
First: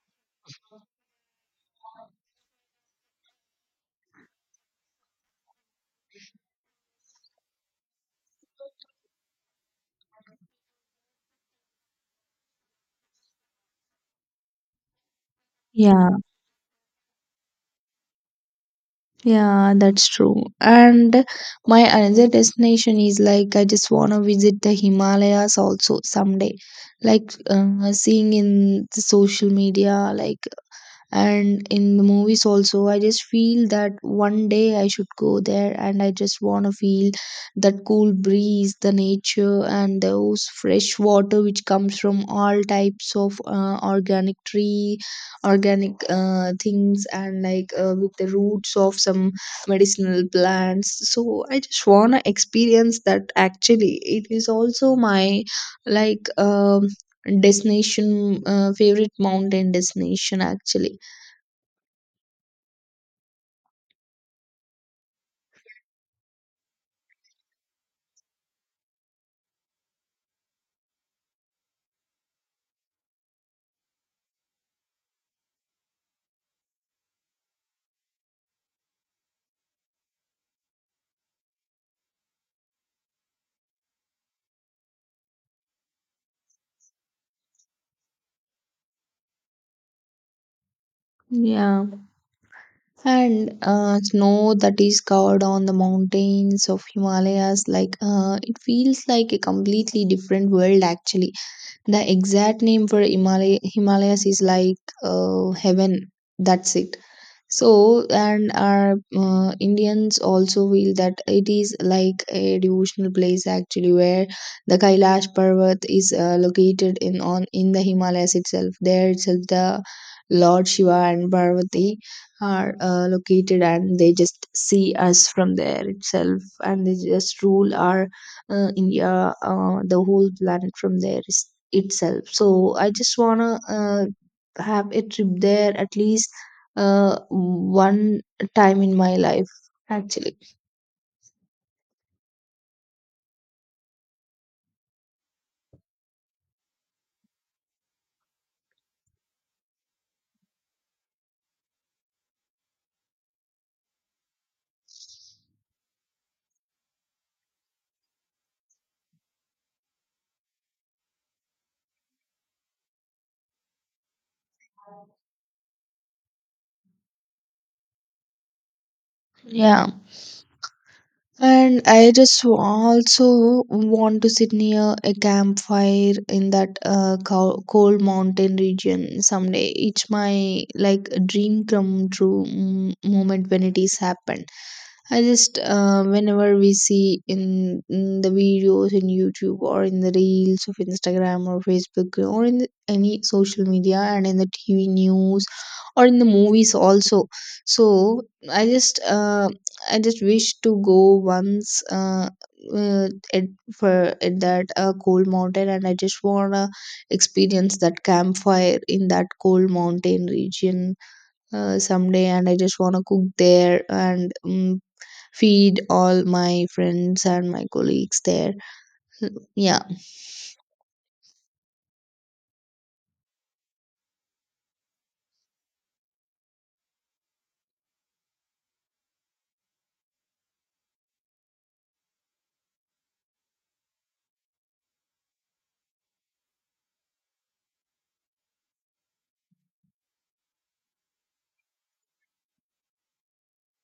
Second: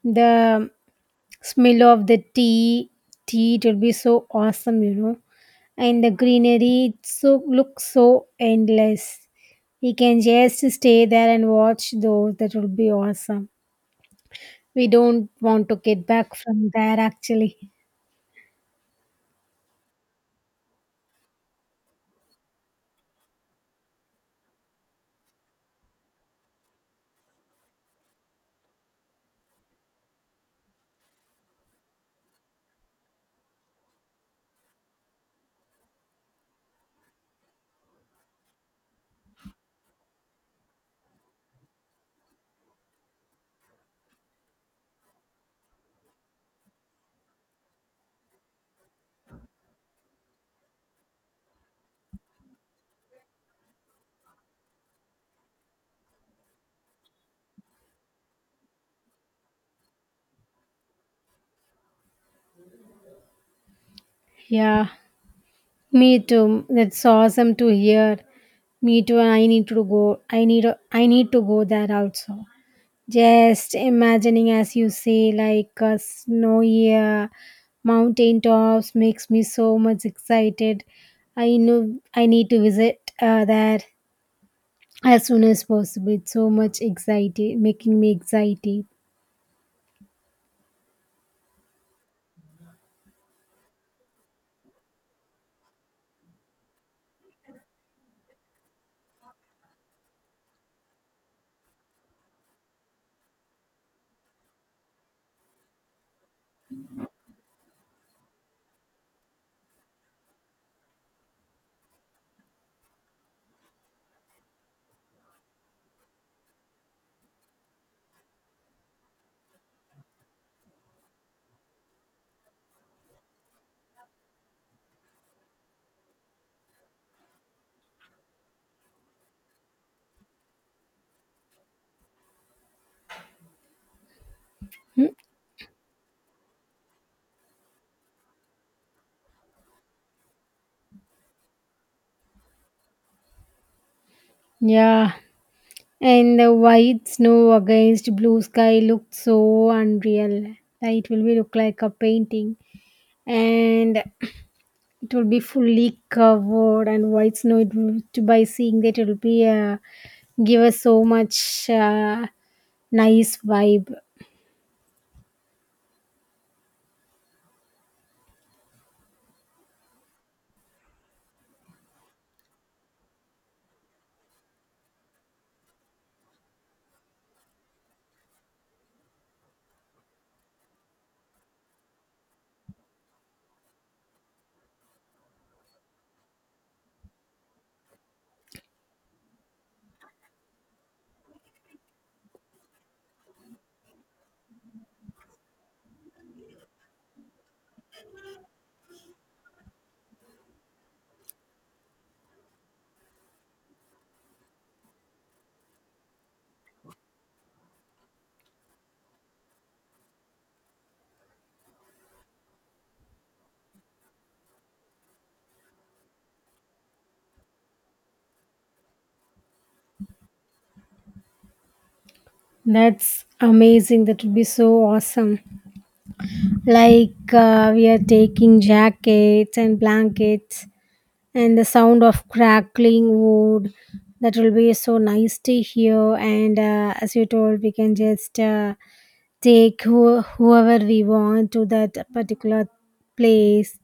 S2: The smell of the tea tea, it will be so awesome, you know, and the greenery, it so looks so endless. We can just stay there and watch those. That will be awesome. We don't want to get
S1: Yeah.
S2: back from there actually.
S1: Yeah, that's true. And my another destination is like I just want to visit the Himalayas also someday. Like uh, seeing in the social media, like, and in the movies also, I just feel that one day I should go there and I just want to feel that cool breeze, the nature, and those fresh water which comes from all types of uh, organic tree, organic uh, things, and like uh, with the roots of some medicinal plants. So I just want to experience that actually. It is also my like um destination, uh, favorite mountain destination actually.
S2: Yeah, me too, that's awesome to hear. Me too, i need to go i need I need to go there also. Just imagining, as you say, like a snowy uh, mountain tops makes me so much excited. I know I need to visit uh, there as soon as possible. It's so much excited, making me excited.
S1: Yeah, and uh, snow that is covered on the mountains of Himalayas, like uh, it feels like a completely different world actually. The exact name for Himalay Himalayas is like uh, heaven. That's it. So, and our uh, Indians also feel that it is like a devotional place actually, where the Kailash Parvat is uh, located in on in the Himalayas itself. There itself, the Lord Shiva and Parvati are uh, located, and they just see us from there itself, and they just rule our uh, India, uh, the whole planet from there is, itself. So, I just wanna uh, have a trip there at least uh one time in my life actually.
S2: Yeah, and the white snow against blue sky looked so unreal. It will be look like a painting, and it will be fully covered and white snow, it will, to by seeing that, it will be uh, give us so much uh, nice vibe.
S1: Yeah. And I just also want to sit near a campfire in that uh, co- cold mountain region someday. It's my like dream come true mm, moment when it is happened. I just uh, whenever we see in, in the videos in YouTube or in the reels of Instagram or Facebook or in the any social media and in the T V news or in the movies also. So I just uh, I just wish to go once, uh, uh, at for at that uh, cold mountain, and I just wanna experience that campfire in that cold mountain region uh, someday. And I just wanna cook there and, um, feed all my friends and my colleagues there. Yeah,
S2: That's amazing, that would be so awesome. Like uh, we are taking jackets and blankets, and the sound of crackling wood, that will be so nice to hear. And uh, as you told, we can just uh, take who, whoever we want to that particular place,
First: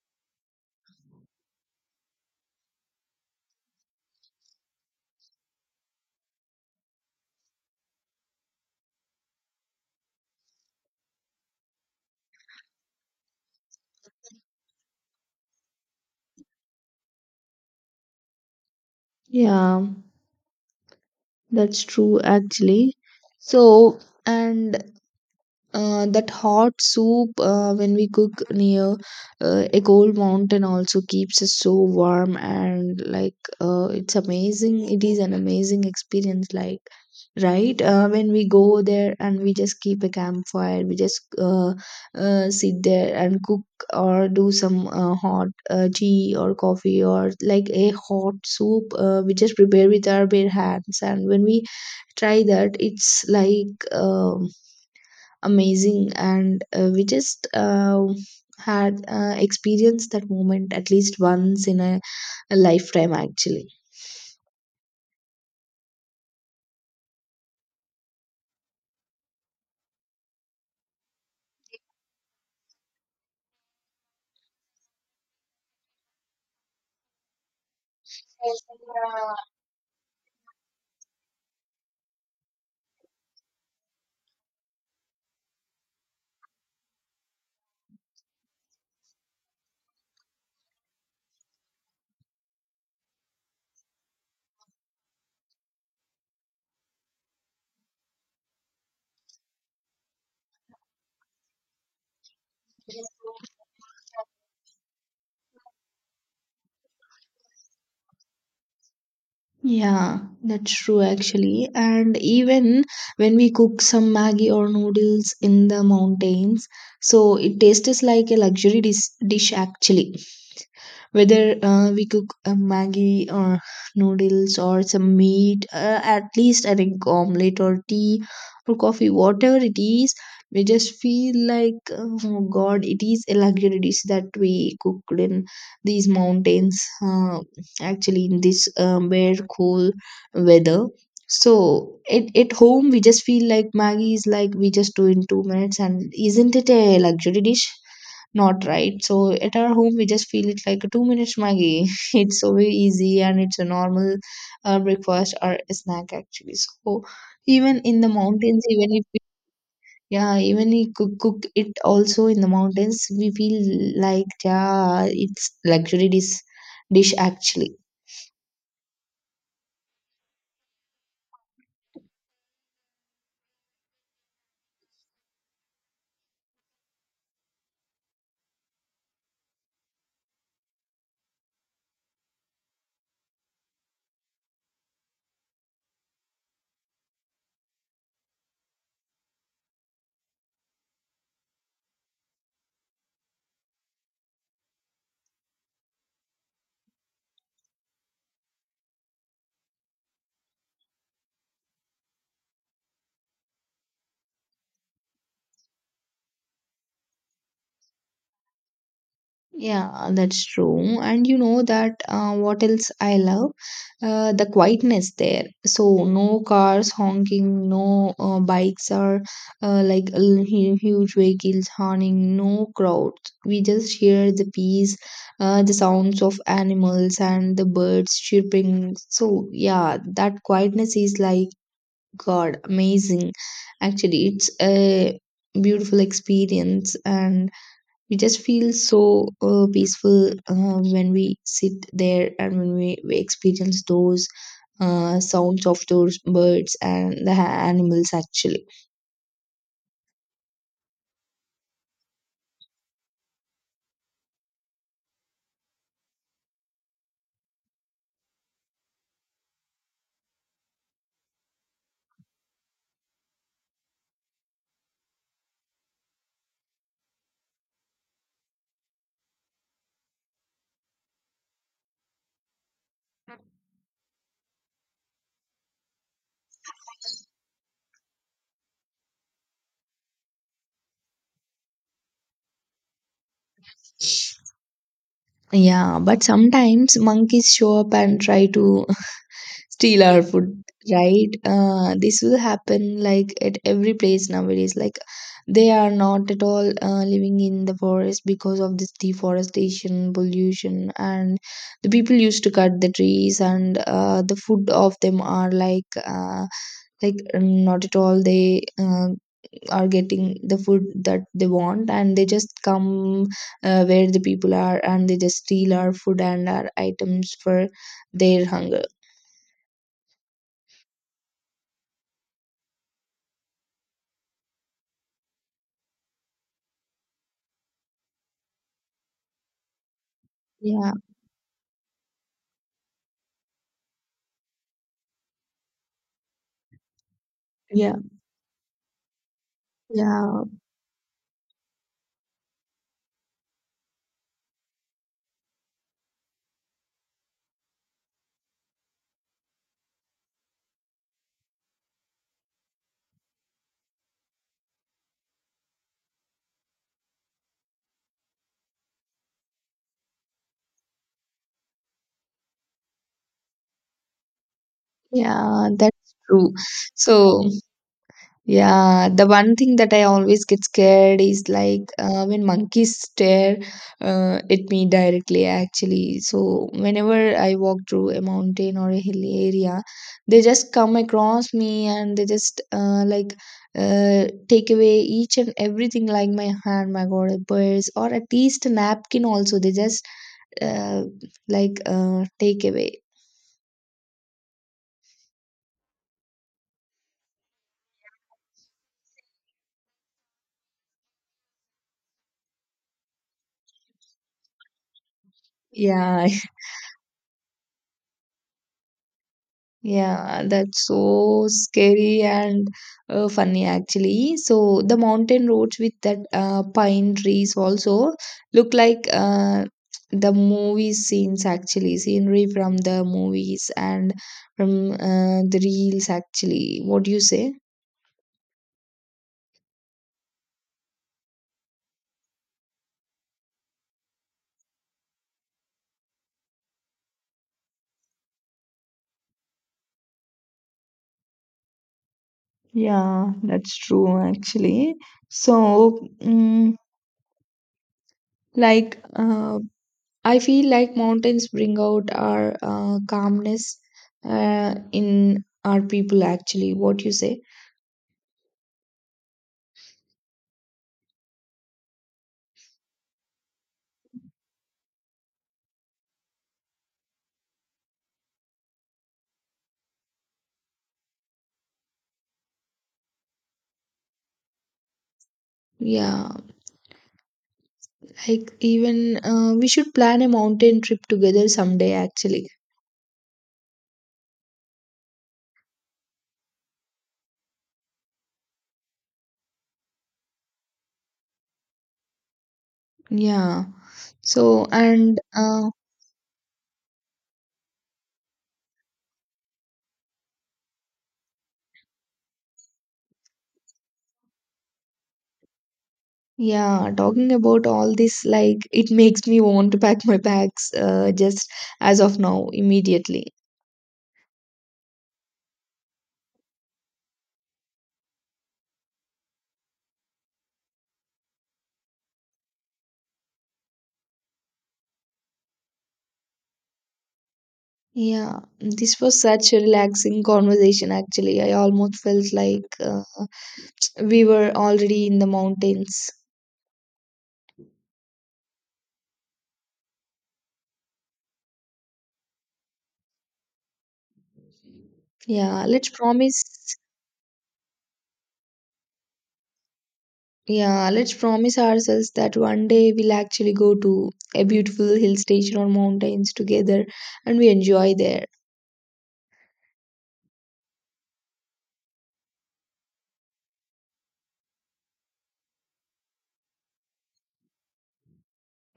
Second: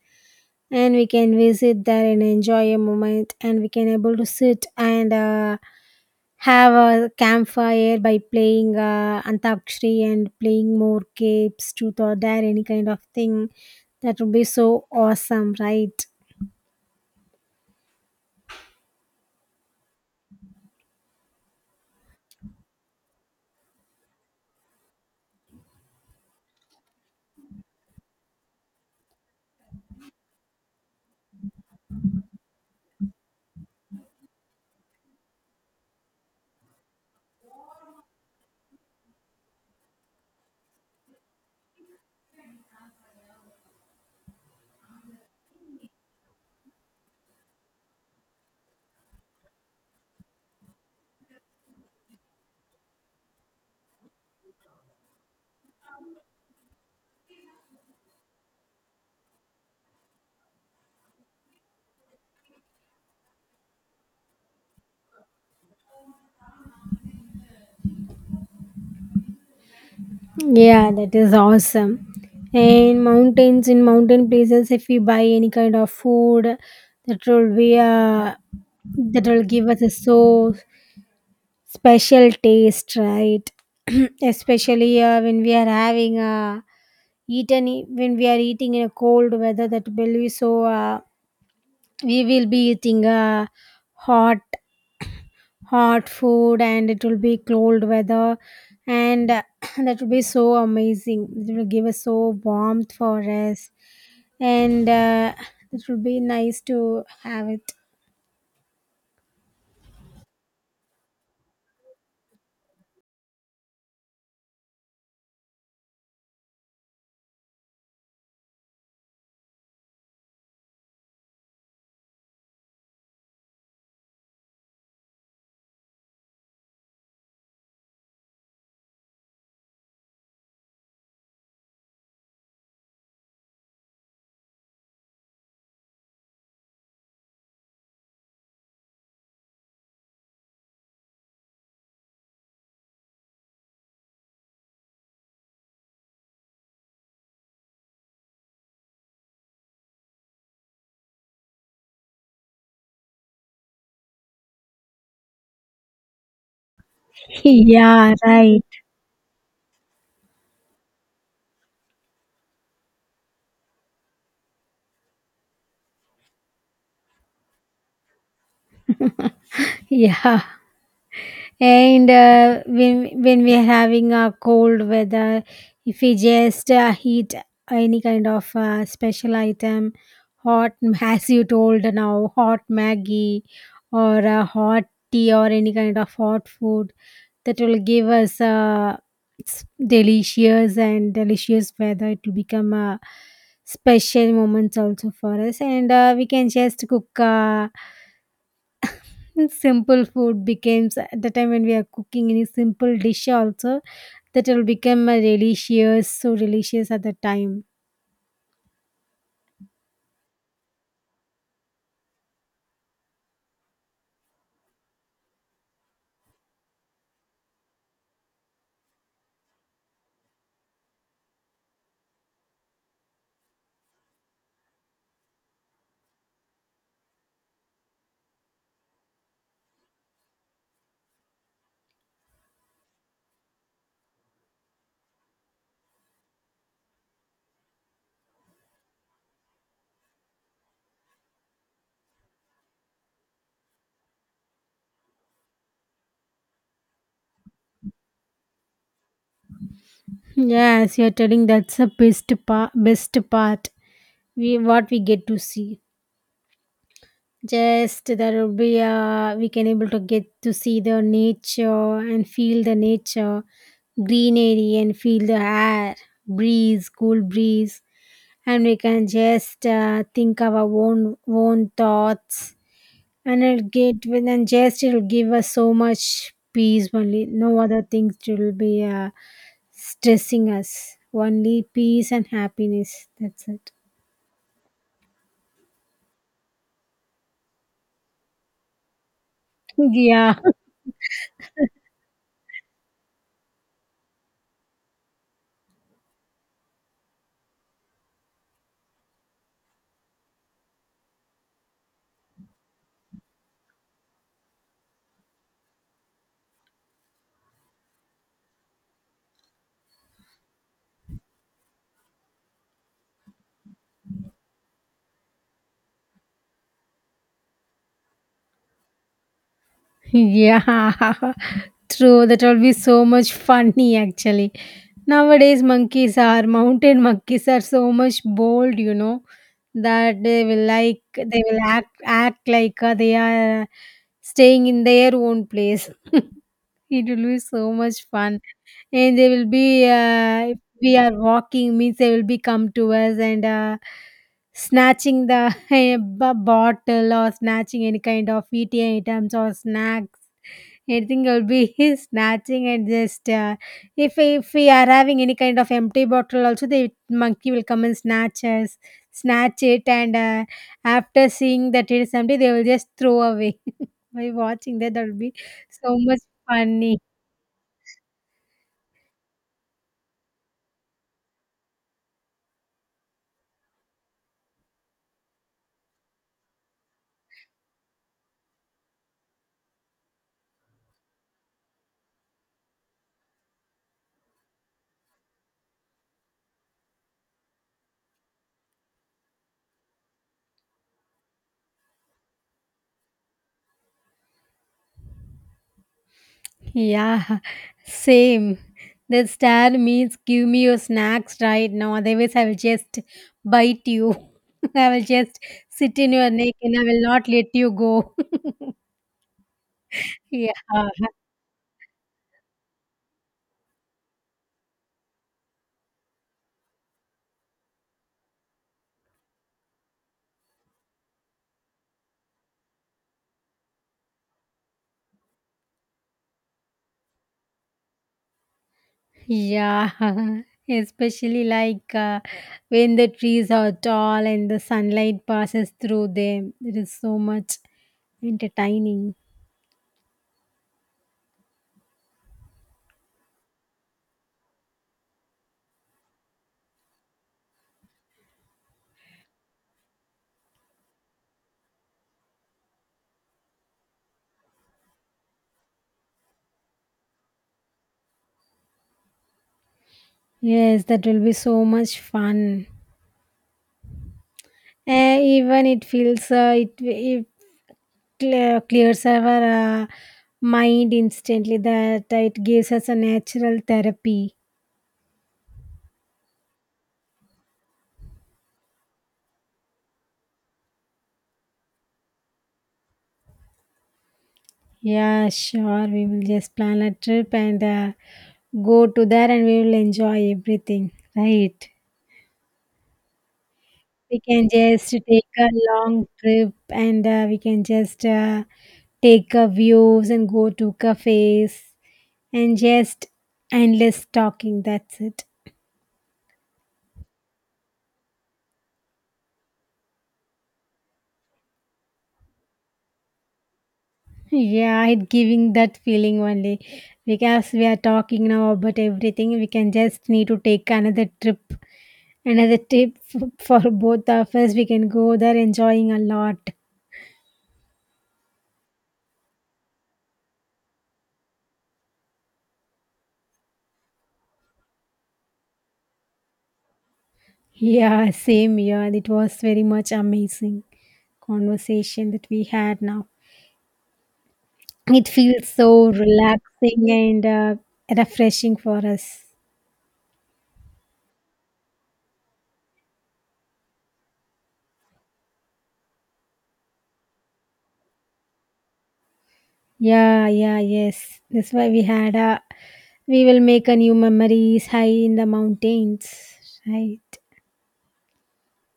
S2: and we can visit there and enjoy a moment, and we can able to sit and uh, have a campfire by playing uh, antakshari and playing more capes, truth or dare, any kind of thing. That would be so awesome, right?
S1: yeah, that's true actually. So and uh, that hot soup uh, when we cook near uh, a cold mountain also keeps us so warm, and like uh, it's amazing. It is an amazing experience, like, right. Uh, when we go there and we just keep a campfire, we just uh, uh, sit there and cook or do some uh, hot uh, tea or coffee or like a hot soup. Uh, we just prepare with our bare hands, and when we try that, it's like um, amazing. And uh, we just uh, had uh, experienced that moment at least once in a, a lifetime actually.
S2: Yeah, that is awesome. And mountains in mountain places, if we buy any kind of food, that will be uh, that will give us a so special taste, right? Especially uh, when we are having uh, eaten i- when we are eating in a cold weather, that will be so uh, we will be eating uh, hot hot food, and it will be cold weather. And uh, that will be so amazing. It will give us so warmth for us, and uh, it will be nice to have it.
S1: Yeah, that's true actually. And even when we cook some Maggi or noodles in the mountains, so it tastes like a luxury dis dish actually. Whether uh, we cook a maggi or noodles or some meat, uh, at least an egg omelette or tea or coffee, whatever it is, we just feel like, oh god, it is a luxury dish that we cooked in these mountains, uh, actually, in this um, bare cool weather. So at, at home we just feel like maggi is like, we just do in two minutes, and isn't it a luxury dish, not right. So at our home, we just feel it like a two minutes Maggie. It's so very easy and it's a normal uh, breakfast or a snack actually. So even in the
S2: Yeah,
S1: mountains,
S2: right.
S1: even if we, yeah, even we cook, cook it also in the mountains, we feel like, yeah, it's luxury dish dish actually.
S2: Yeah, and uh, when when we are having a cold weather, if we just uh, heat any kind of uh, special item, hot, as you told now, hot maggie or a hot tea or any kind of hot food, that will give us uh, s- delicious, and delicious weather. It will become a special moments also for us, and uh, we can just cook uh, and simple food becomes. At the time when we are cooking any simple dish also, that will become a delicious, so delicious at the time.
S1: Yeah, that's true. And you know that, uh, what else I love? Uh, the quietness there. So, no cars honking, no uh, bikes or uh, like l- hu- huge vehicles honking, no crowds. We just hear the peace, uh, the sounds of animals and the birds chirping. So, yeah, that quietness is like, god, amazing. Actually, it's a beautiful experience, and we just feel so uh, peaceful uh, when we sit there, and when we, we experience those uh, sounds of those birds and the ha- animals actually.
S2: Yes, you are telling, that's the best part best part, we what we get to see. Just there will be uh, we can able to get to see the nature and feel the nature, greenery, and feel the air breeze, cool breeze. And we can just uh, think our own own thoughts. And it get with, and just it'll give us so much peace only. No other things will be uh, stressing us. Only peace and happiness. That's it.
S1: Yeah, but sometimes monkeys show up and try to steal our
S2: Yeah.
S1: food, right. Uh, this will happen like at every place nowadays, like they are not at all uh, living in the forest because of this deforestation, pollution, and the people used to cut the trees, and uh, the food of them are like, uh, like um, not at all they uh, are getting the food that they want, and they just come uh, where the people are, and they just steal our food and our items for their hunger.
S2: Yeah, true. That will be so much funny actually. Nowadays, monkeys are mountain monkeys are so much bold, you know, that they will
S1: Yeah,
S2: like they will act act like uh, they are staying in their own place. It will be so
S1: yeah.
S2: much fun, and they will be
S1: Yeah,
S2: uh, if we are walking means they will be come to us, and uh, snatching the b- bottle or snatching any kind of eating items or snack, anything will be snatching, and just uh, if if we are having any kind of empty bottle also, the monkey will come and snatch us, snatch it, and uh, after seeing that it is empty, they will just throw away. By watching that, that'll be
S1: yeah,
S2: so
S1: that's
S2: much
S1: true.
S2: funny.
S1: So, yeah, the one thing that I always get scared is like, uh, when monkeys stare uh, at me directly, actually. So, whenever I walk through a mountain or a hilly area, they just come across me and they just, uh, like uh, take away each and everything, like my hand, my god, a purse, or at least a napkin also. They just uh, like uh, take away.
S2: Yeah, same. The star means give me your snacks right now, otherwise I will just bite you. I will just sit in
S1: Yeah.
S2: your neck and I will not let you go.
S1: Yeah,
S2: Yeah.
S1: that's so scary and uh, funny actually. So the mountain roads with that uh, pine trees also look like uh, the movie scenes, actually, scenery from the movies and from uh, the reels actually. What do you say?
S2: Yeah, especially like uh, when the trees are tall and the sunlight passes through them. It is so much entertaining.
S1: Yeah, that's true actually. So, mm, like, uh, I feel like mountains bring out our uh, calmness uh, in our people, actually. What you say?
S2: Yes, that will be so much fun. Uh, even it feels uh, it it clear, clears our uh, mind instantly. That it gives us a natural therapy.
S1: Yeah, like even, uh, we should plan a mountain trip together someday, actually.
S2: Yeah, sure. We will just plan a trip and uh, go to there, and we will enjoy everything. Right.
S1: Yeah.
S2: We can
S1: So,
S2: just
S1: and
S2: take a
S1: uh,
S2: long trip, and uh, we can just uh, take uh, views and go to cafes and just endless talking. That's it.
S1: yeah, talking about all this, like, it makes me want to pack my bags, uh, just as of now, immediately.
S2: Yeah, it giving that feeling only, because we are talking now about everything. We can just need to take another trip, another trip f- for both of us. We can go there enjoying a lot.
S1: Yeah, this was such a relaxing conversation, actually. I almost felt like uh, we were already in the mountains.
S2: Yeah, same. Yeah, it was very much amazing conversation that we had now. It feels
S1: Yeah, let's
S2: so
S1: promise.
S2: relaxing and uh, refreshing for us.
S1: Yeah, let's promise ourselves that one day we'll actually go to a beautiful hill station or mountains together and we enjoy there.
S2: Yeah, yeah, yes, that's why we had a, we will make a new memories high in the mountains, right?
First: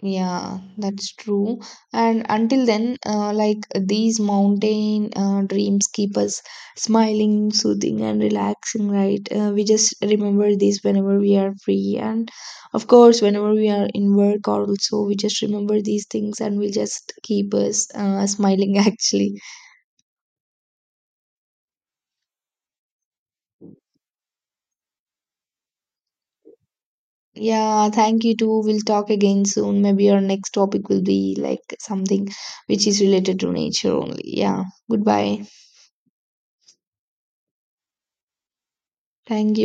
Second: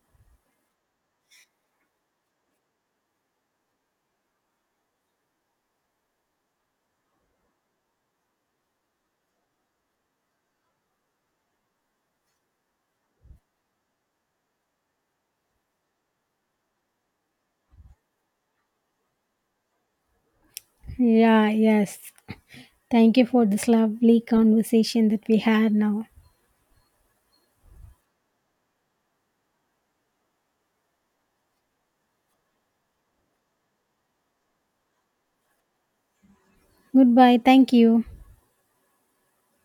S1: Yeah, that's true. And until then, uh, like these mountain uh, dreams keep us smiling, soothing, and relaxing, right? Uh, we just remember this whenever we are free. And of course, whenever we are in work, or also we just remember these things, and will just keep us uh, smiling, actually.
S2: Yeah, yes, thank you for this lovely conversation that we had now.
S1: Yeah, thank you too. We'll talk again soon. Maybe our next topic will be like something which is related to nature only. Yeah, goodbye.
S2: Goodbye, thank you.
S1: Thank you.